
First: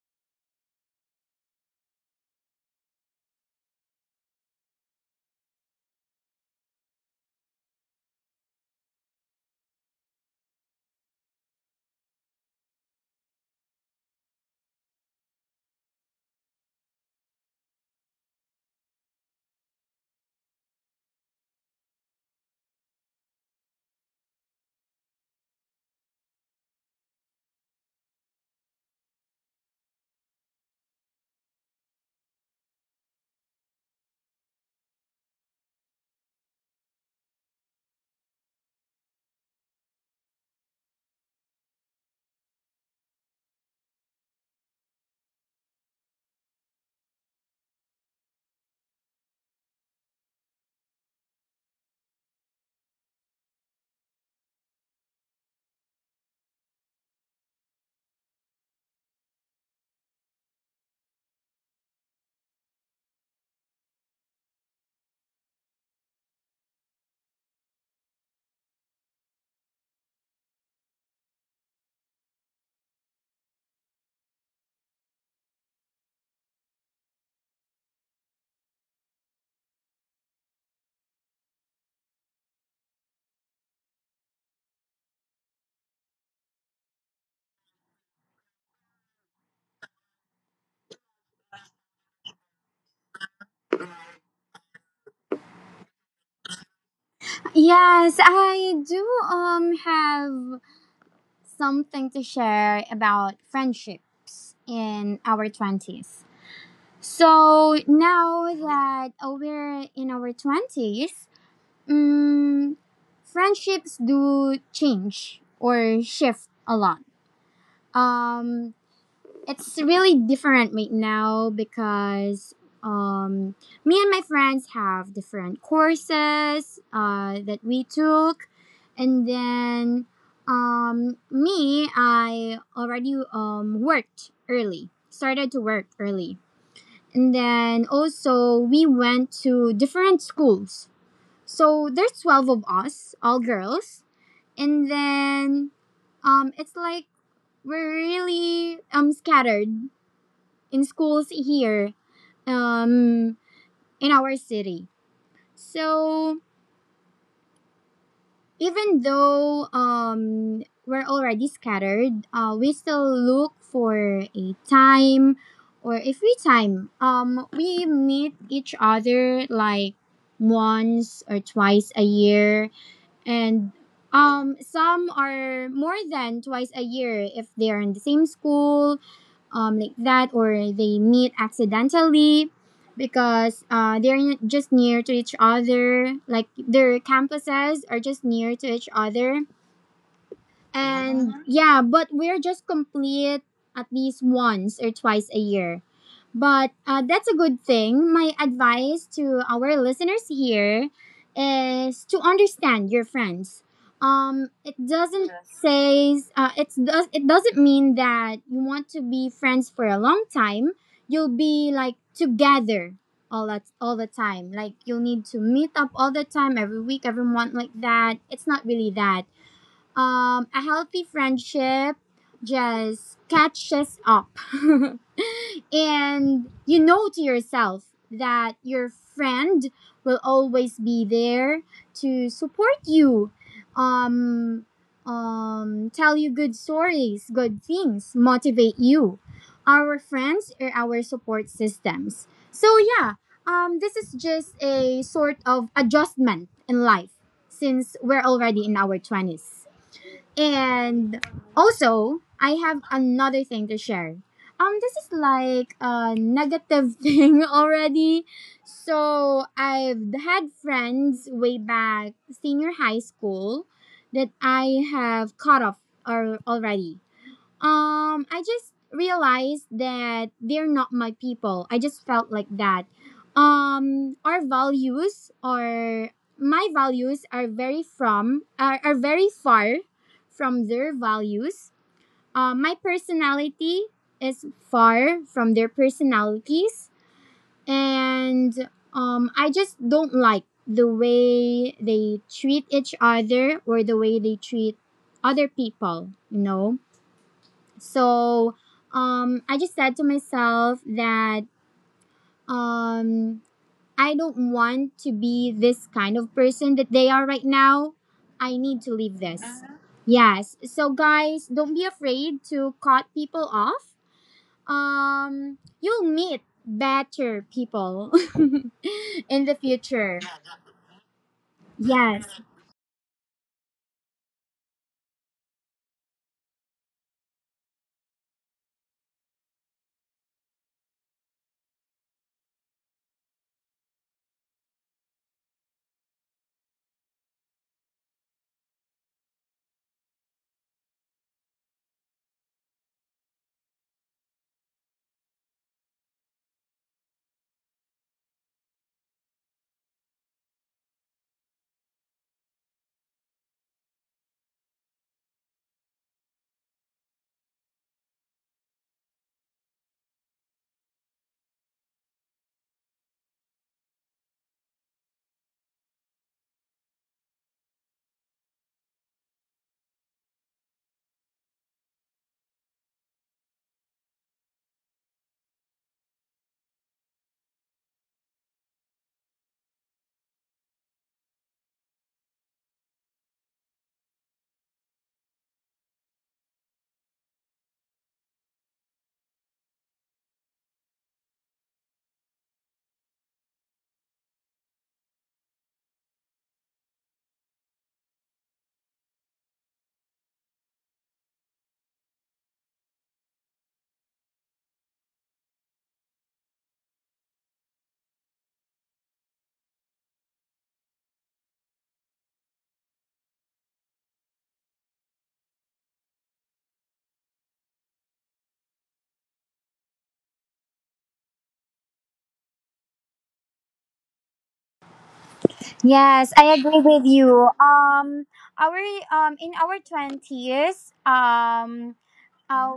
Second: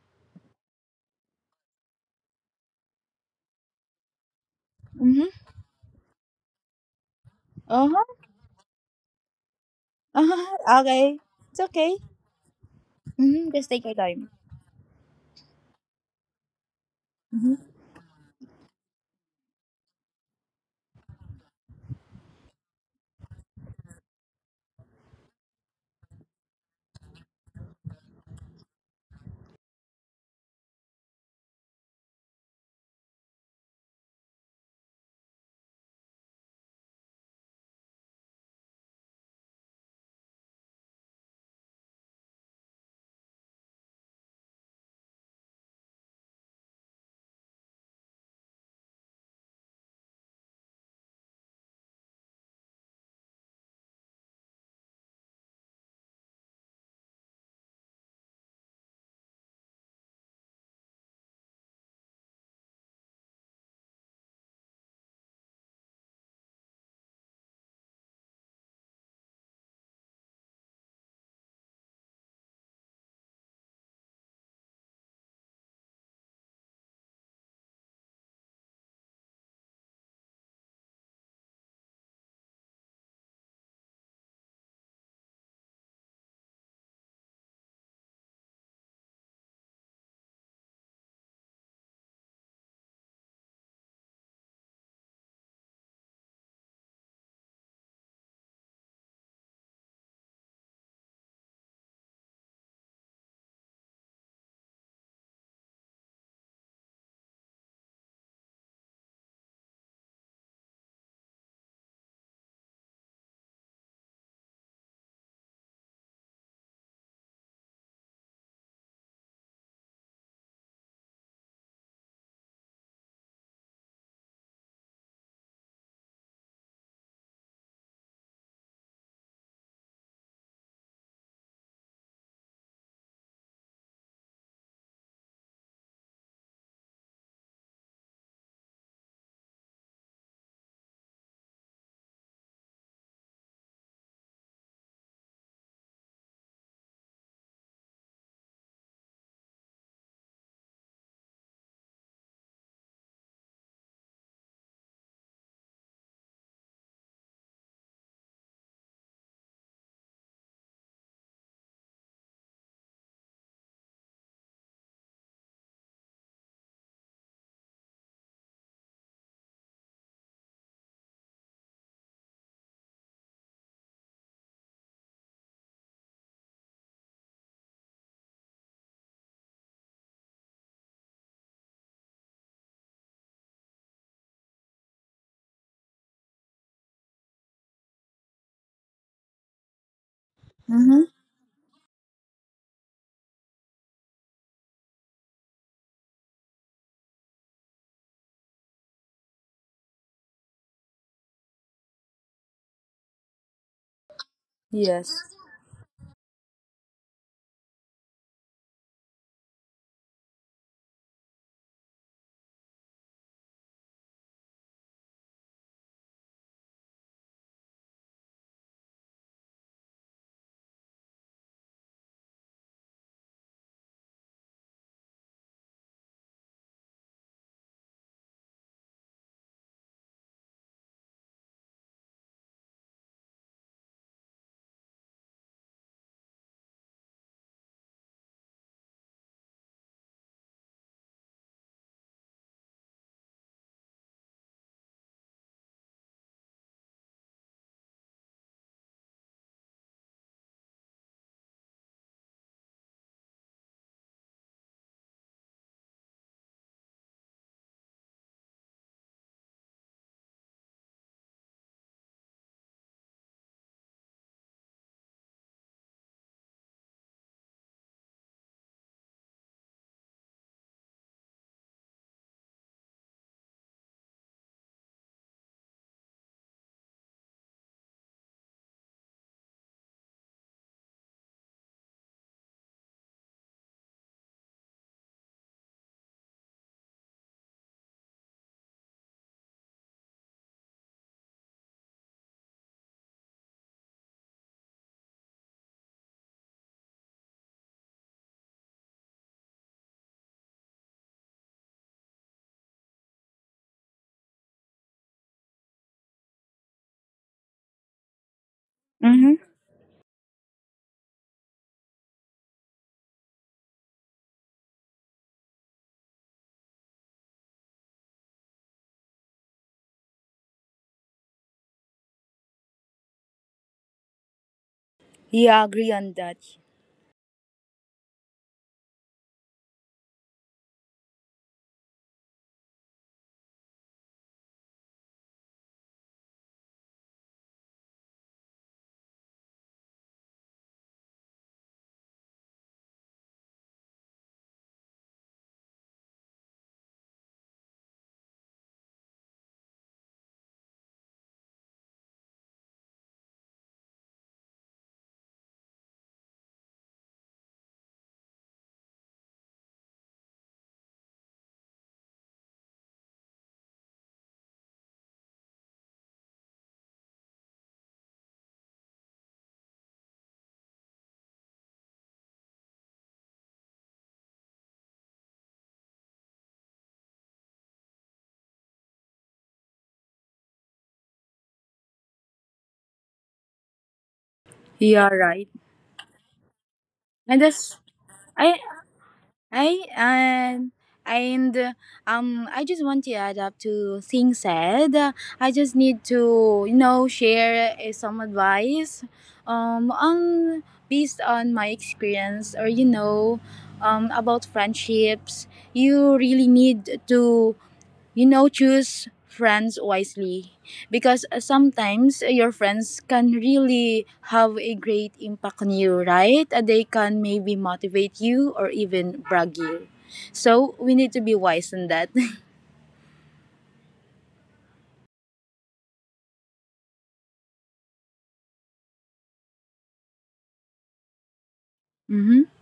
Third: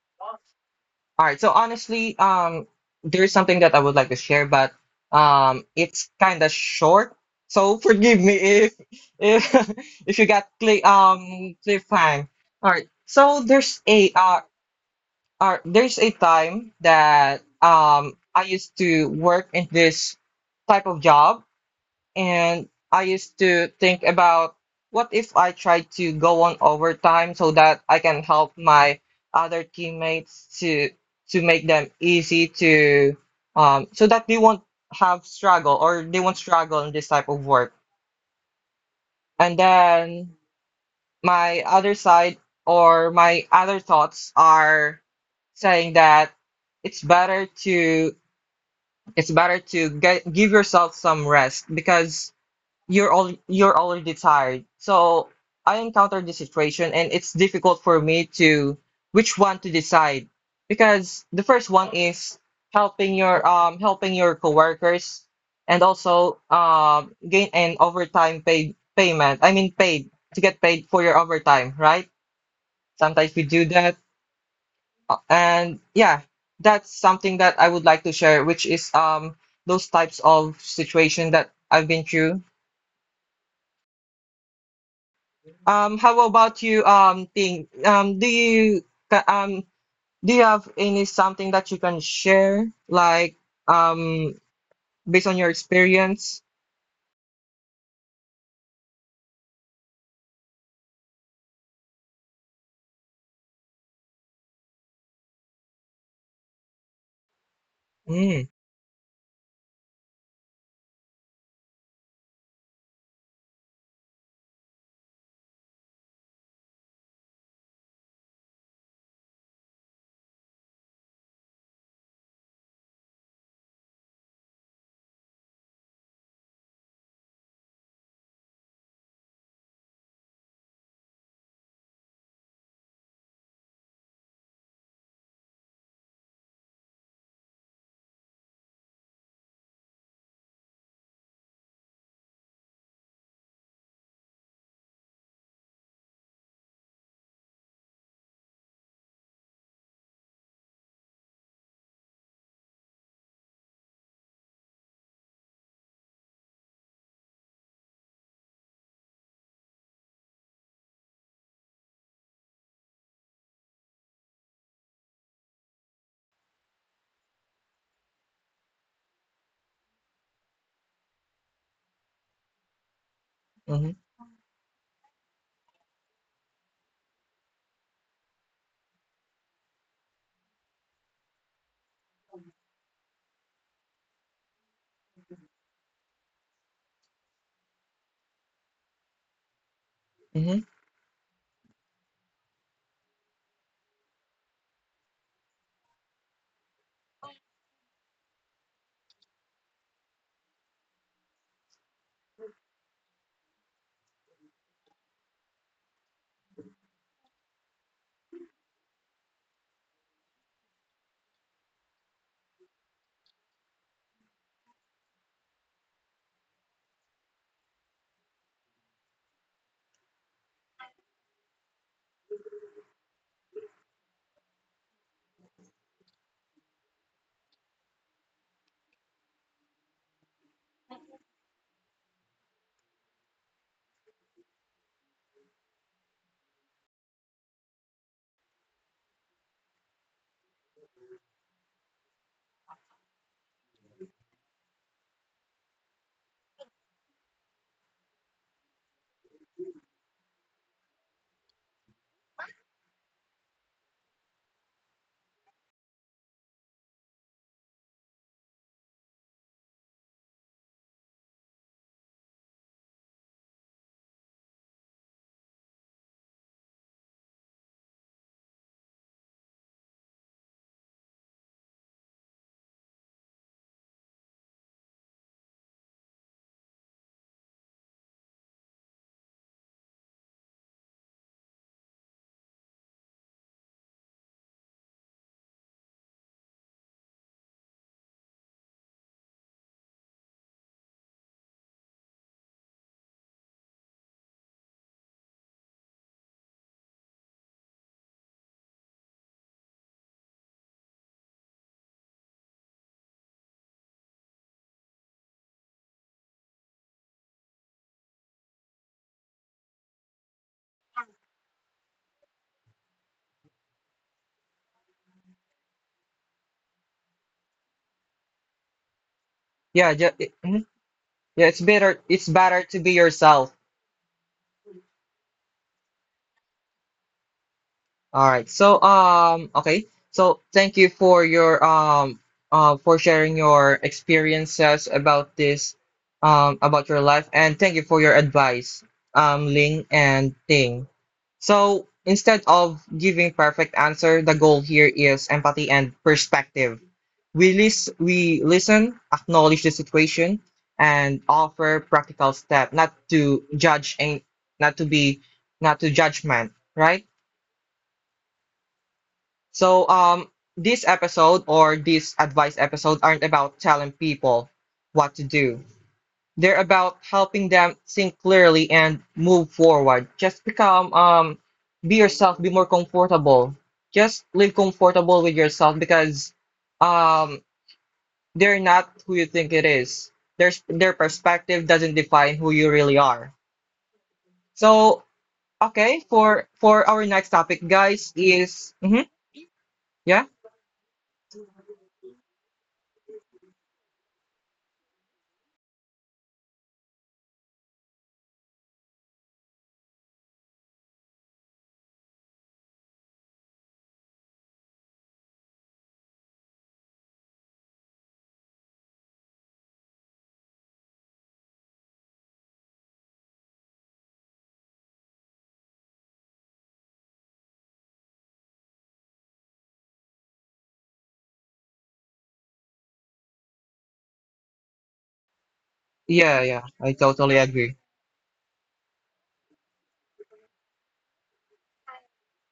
All right. So honestly, there's something that I would like to share, but Mm-hmm. It's kind of short. So [LAUGHS] Uh-huh. forgive me if [LAUGHS] if you got Uh-huh. Okay. It's okay. cliffhang. All right. So Mm-hmm. Just take your time. There's a time that Mm-hmm. I used to work in this type of job, and I used to think about what if I try to go on overtime so that I can help my other teammates to make them easy to so that they won't have struggle, or they won't struggle in this type of work. And then my other side or my other thoughts are saying that it's better to it's better to get give yourself some rest because you're already tired. So I encountered this situation and it's difficult for me to which one to decide, because the first one is helping your coworkers, and also gain an overtime paid payment. I mean paid to get paid for your overtime, right? Sometimes we do that, and yeah, that's something that I would like to share, which is those types of situation that I've been through. How about you, Ting? Do you ca- um do you have any something that you can share, like um, based on your experience? Yes, I do have something to share about friendships in our 20s. So now Mm, that we're in our 20s, um, friendships do change or shift a lot. Um it's really different right now because um, me and my friends have different courses that we took. And then me, I already worked early, started to work early. And then also, we went to different schools. So there's 12 of us, all girls. And then it's like we're really scattered in schools here um, in our city. So even though we're already scattered, we still look for a time or a free time. We meet each other like once or twice a year, and mm-hmm, some are more than twice a year if they are in the same school like that, or they meet accidentally because they're just near to each other, like their campuses are just near to each other. mm-hmm. Mm-hmm. And yeah, but we're just complete at least once or twice a year. But that's a good thing. My advice to our listeners here is to understand your friends. It Yes. doesn't say, it's, does it, doesn't mean that you want to be friends for a long time. You'll be like together all the time. Like you'll need to meet up all the time, every week, every month, like that. It's not really that a healthy friendship just catches up. [LAUGHS] And you know to yourself that your friend will always be there to support you. Um, Tell you good stories, good things, motivate you. Our friends are our support systems. So yeah, this is just a sort of adjustment in life since we're already in our 20s. And also, I have another thing to share. This is like a negative [LAUGHS] thing already. So I've had friends way back senior high school that I have cut off or already. I just realized that they're not my people. I just felt like that. Our values, or my values are very far from their values. My personality is far from their personalities, and I just don't like the way they treat each other or the way they treat other people. So I just said to myself that um, I don't want to be this kind of person that they are right now. I need to leave this. Mm-hmm. Uh-huh. Yes. So guys, don't be afraid to cut people off. You'll meet better people [LAUGHS] in the future. Mm-hmm. Yeah, it's better. Yes. It's better to be yourself. Yeah, agree on that. All right. So okay. So thank you for your for sharing your experiences about this about your life, and thank you for your advice, Ling and Ting. So instead of giving perfect answer, the goal here is empathy and perspective. We listen, acknowledge the situation, and offer practical step, not to judge, and not to be not to judgment, right? So, this episode or this advice episode aren't about telling people what to do. They're about helping them think clearly and move forward. Just become, be yourself, be more comfortable. Just live comfortable with yourself, because, um, they're not who you think it is. Their perspective doesn't define who you really are. You So, are right. okay, for our next And topic, that's guys, I is I yeah, and I just want to add up to things said. I just need to, you know, share some advice on based on my experience, or you know, about friendships. You really need to, you know, choose friends wisely, because sometimes your friends can really have a great impact on you, right? They can maybe motivate you or even brag you. So we need to be wise in that. Yes, I yeah, agree yeah. with I you. totally agree. Our In our 20s, [LAUGHS] Hmm. uh,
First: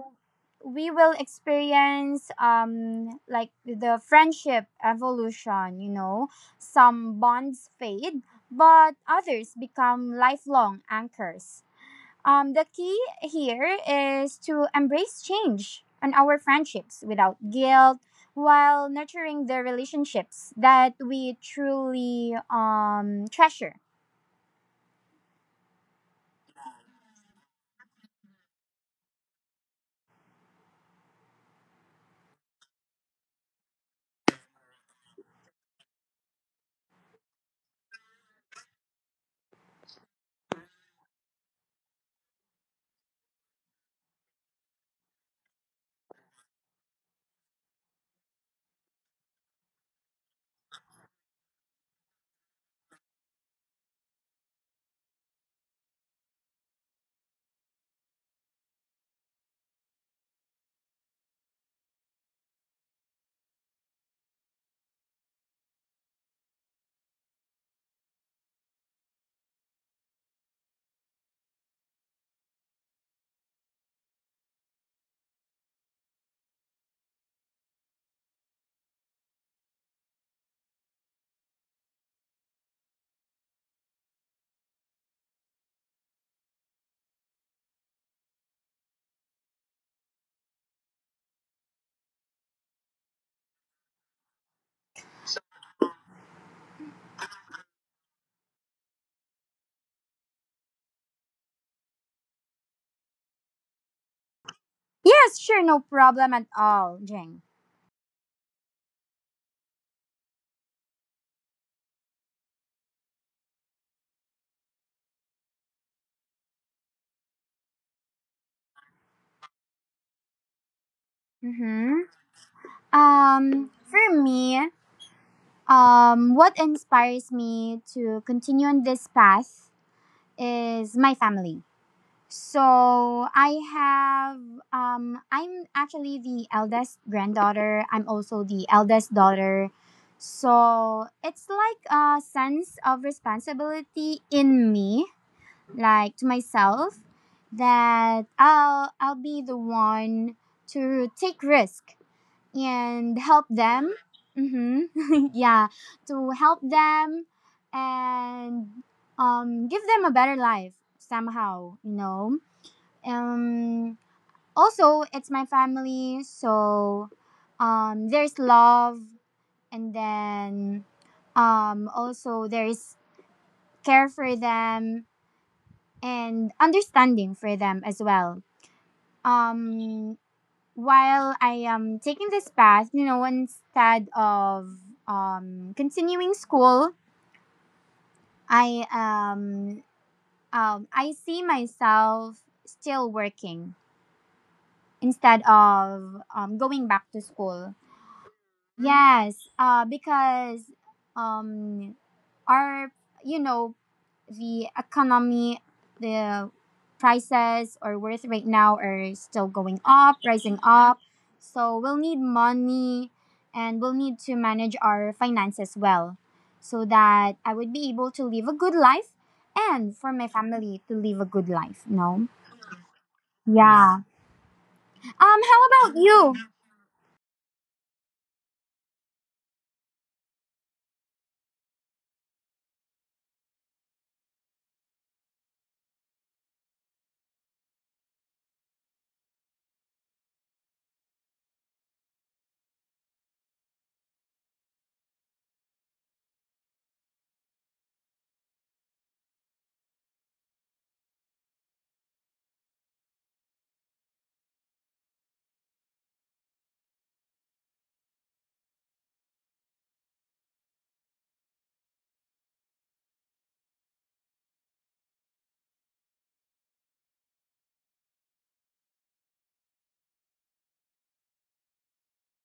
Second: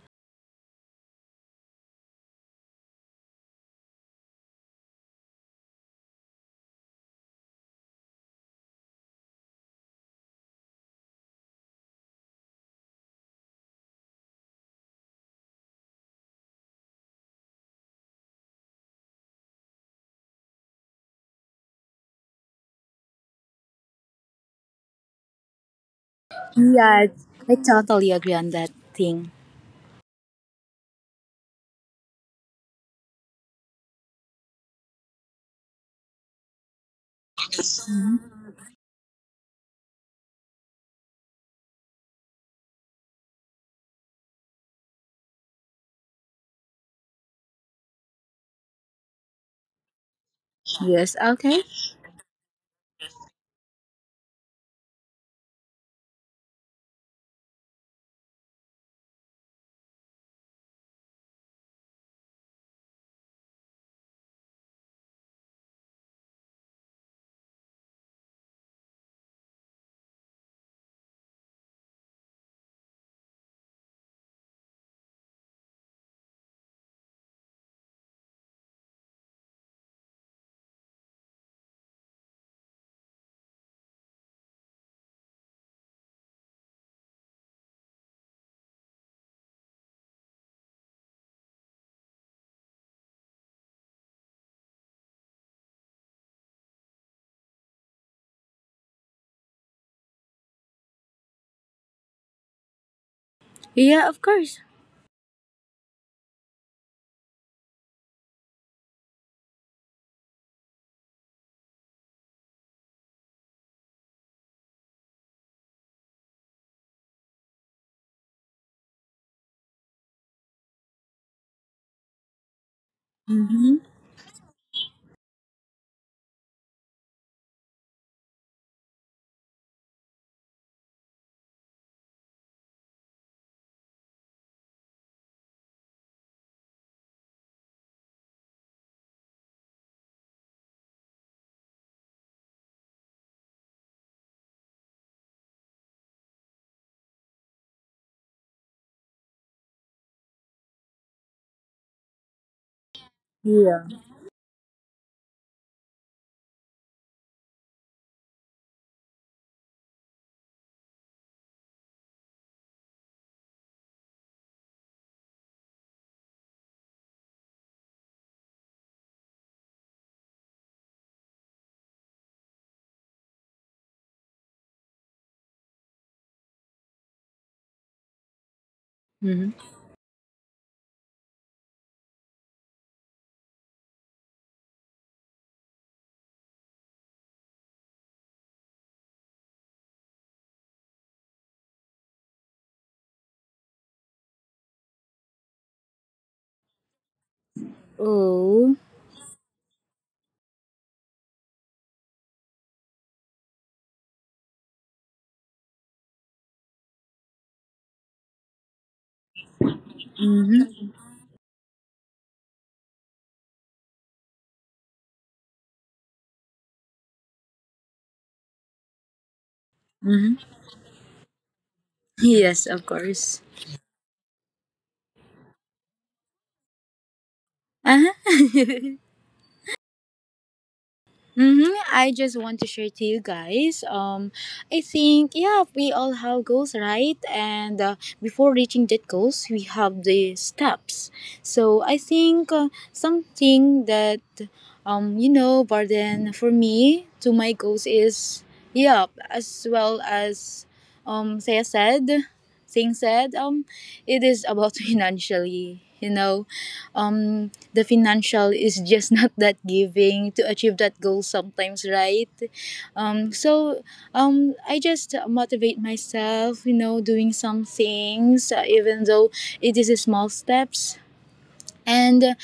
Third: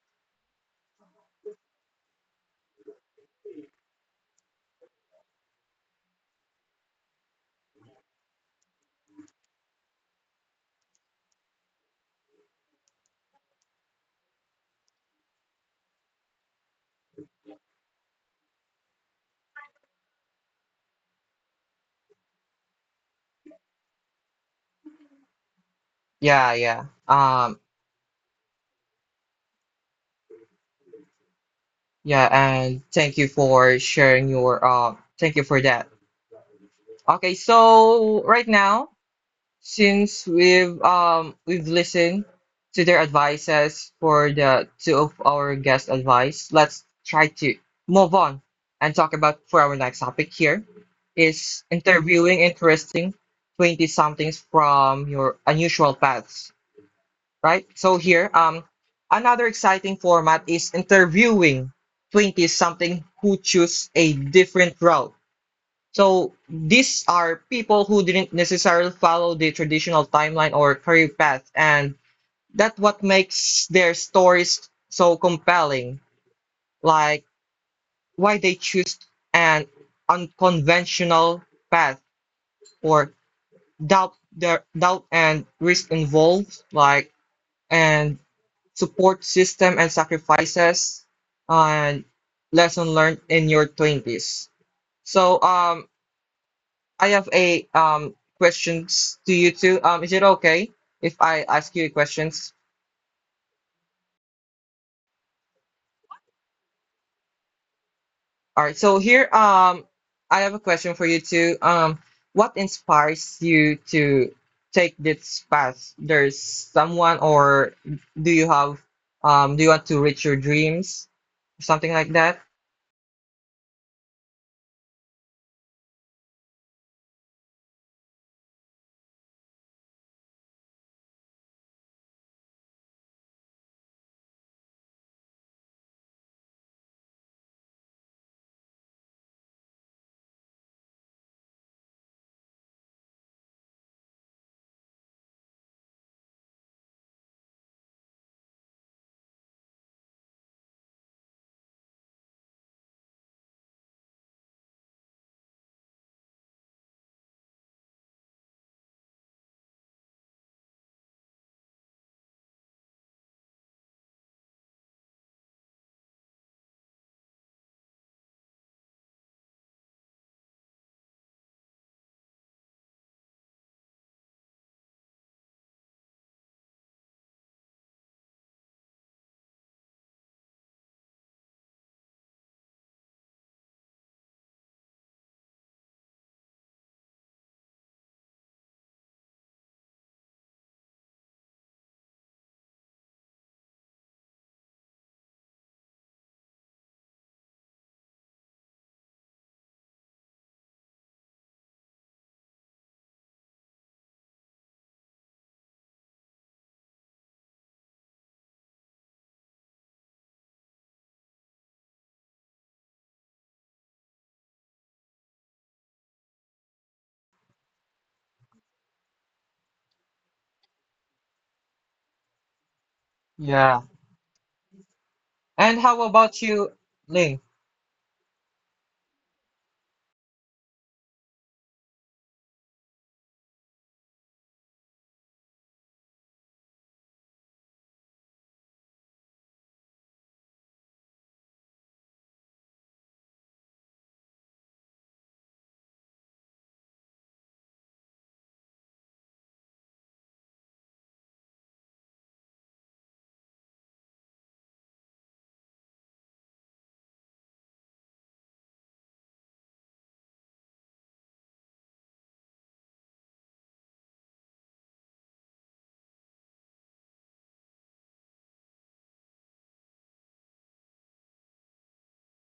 we will experience like the friendship evolution. Some bonds fade, but others become lifelong anchors. The key here is to embrace change in our friendships without guilt, while nurturing the relationships that we truly treasure. Yeah, yeah. Yeah, I totally agree on that thing. Yeah, and thank you for sharing your thank you for that. Okay, so right now, since we've listened to their advices for the two of our guest advice, let's try to move on and talk about for our next topic here Yes, okay. is interviewing interesting 20 somethings from your unusual paths. Right? So here, another exciting format is interviewing 20-something who choose a different route. So these are people who didn't necessarily follow the traditional timeline or career path, and that's what makes their stories so compelling. Like why they choose an unconventional path or doubt their doubt and risk involved, like and support system and sacrifices and lesson learned in your 20s. So I have a questions to you too. Is it okay if I ask you questions? Yeah, of course. Yes, sure, no problem at all, Jing. All right. So here I have a question for you too. What inspires you to take this path? There's someone, or do you have do you want to reach your dreams? Something Mm-hmm. like that? Mm-hmm. For me, what inspires me to continue on this path is my family. So I'm actually the eldest granddaughter. I'm also the eldest daughter. So it's like a sense of responsibility in me, like to myself, that I'll be the one to take risk and help them. Hmm. [LAUGHS] Yeah, to help them and give them a better life somehow. Um, Also, it's my family, so there's love, and then also there's care for them and understanding for them as well. Mm-hmm. Um, while I am taking this path, instead of continuing school, I um, I see myself still working instead of going back to school. Oh. Yes, because um, our you know the economy, the prices or worth right now are still going up, rising Mm-hmm. up. So we'll need money, and we'll need to manage our finances well so that I would be able to live a good life, and for my Mm-hmm. family to live a good life, no? Yes, of course. Yeah. Yeah. And How about how you? about you, Ling? Uh-huh. [LAUGHS] Mm-hmm. I just want to share to you guys. I think yeah, we all have goals, right? And before reaching that goals, we have the steps. So I think something that you know, burden for me to my goals is yeah, as well as Saya said, Singh said, it is about [LAUGHS] financially. You know, the financial is just [LAUGHS] not that giving to achieve that goal sometimes, right? um so I just motivate myself, you know, doing some things, even though it is a small steps, and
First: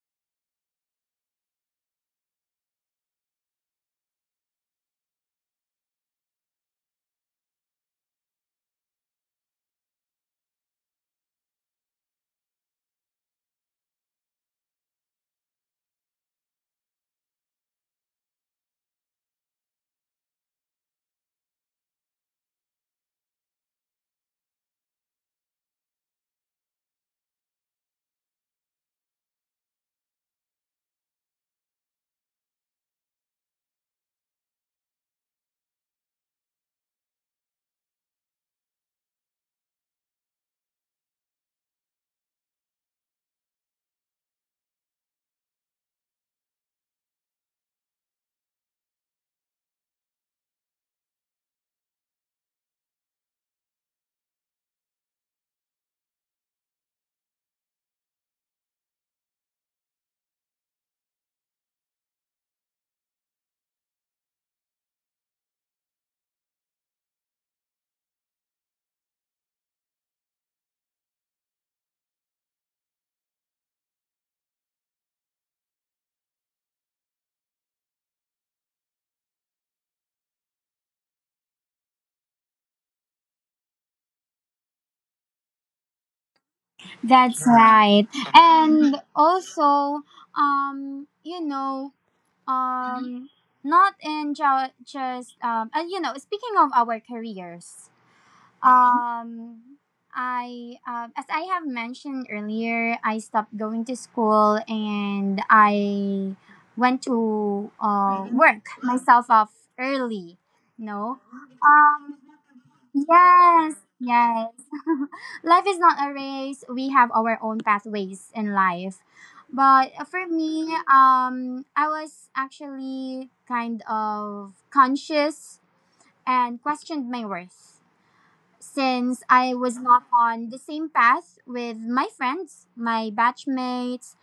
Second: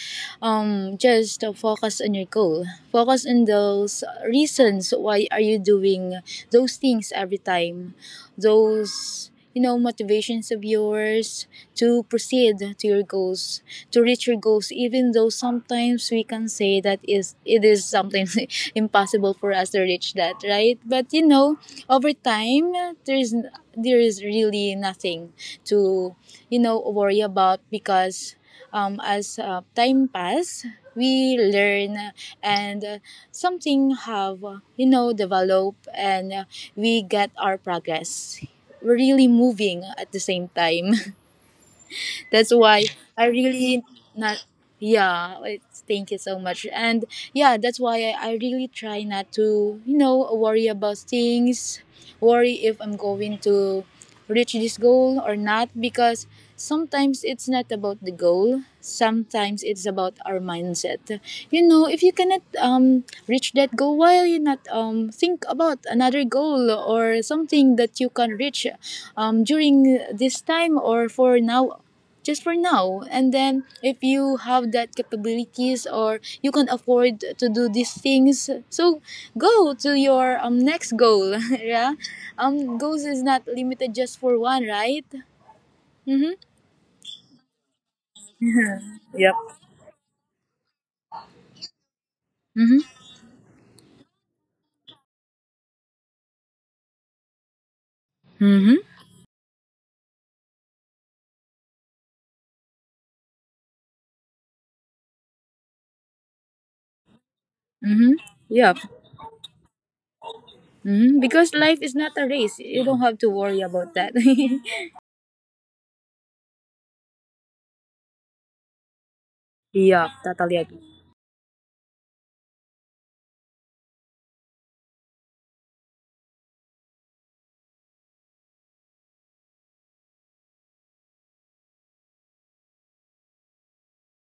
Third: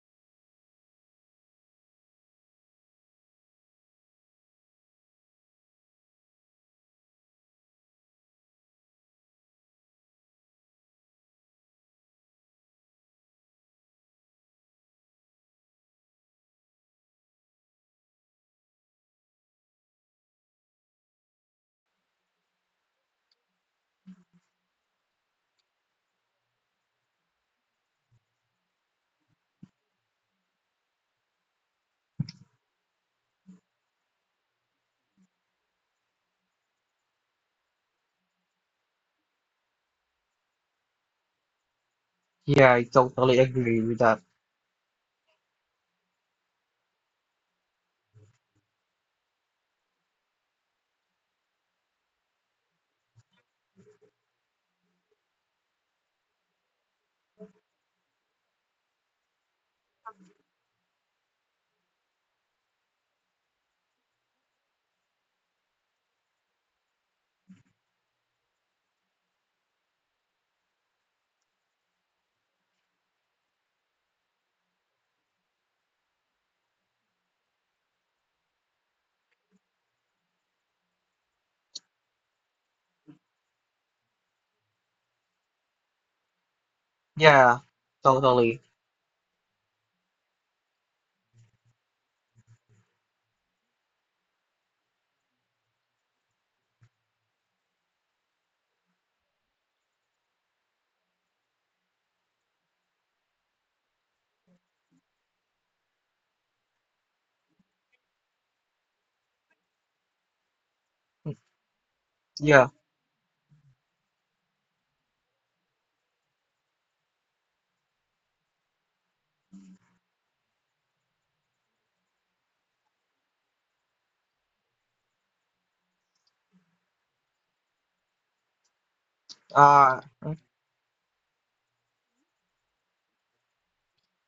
just focus on your goal, focus on those reasons why are you doing those things every time, those, you know, motivations of yours to proceed to your goals, to reach your goals, even though sometimes we can say that is it is sometimes [LAUGHS] impossible for us to reach that, right? But you know, over time, there's there is really nothing to, you know, worry about, because as time pass, we learn, and something have, you know, develop, and we get our progress. We're really moving at the same time. [LAUGHS] That's Yeah, I why I totally agree really with that. not yeah, thank you so much. And yeah, that's why I really try not to, you know, worry about things, worry if I'm going to reach this goal or not, because sometimes it's not about the goal, sometimes it's about our mindset. You know, if you cannot reach that goal, why you not think about another goal or something that you can reach during this time, or for now, just for now, and then if you have that capabilities or you can afford to do these things, so go to your next goal. [LAUGHS] Yeah, goals is not limited just for one, right? Mm-hmm. That's Yeah, right. totally. And also, um you know Mm-hmm. Um, not just, and speaking of our careers, Mm-hmm. um, I, as I have mentioned earlier, I stopped going to school, and I went to Mm-hmm. Work Yeah. myself off early. Mm-hmm. No, Because life is not um, a race, Yeah. you don't have to worry yes, about that. yes. [LAUGHS] Life is not a race. We have our own pathways in life. [LAUGHS] But Yeah, for totally me, agree. I was actually kind of conscious and questioned my worth since I was Uh, not on the same path with my friends, my batchmates.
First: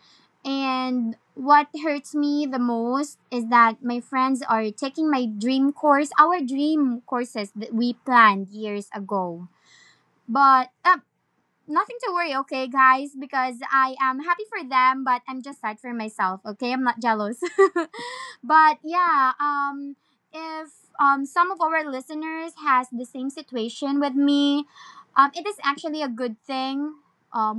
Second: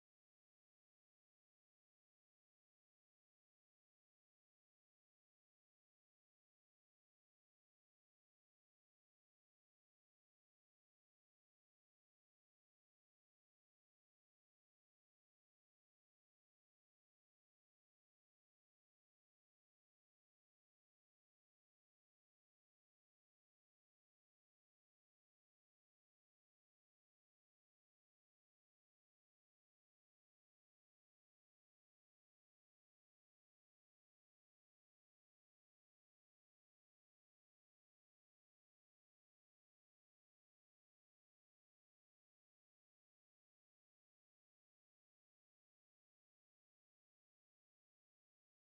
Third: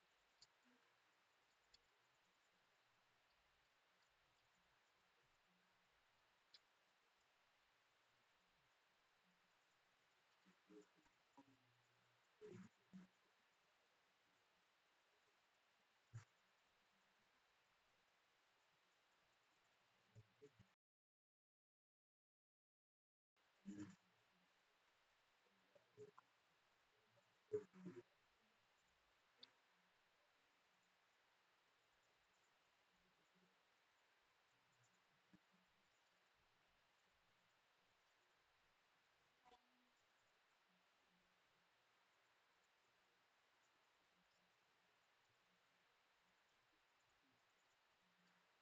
And what hurts me the most is that my friends are taking my dream course, our dream courses that we planned years ago, but nothing to worry, okay, guys, because I am happy for them, but I'm just sad for myself, okay? I'm not jealous. [LAUGHS] But yeah, if some of our listeners has the same situation with me, it is actually a good thing uh,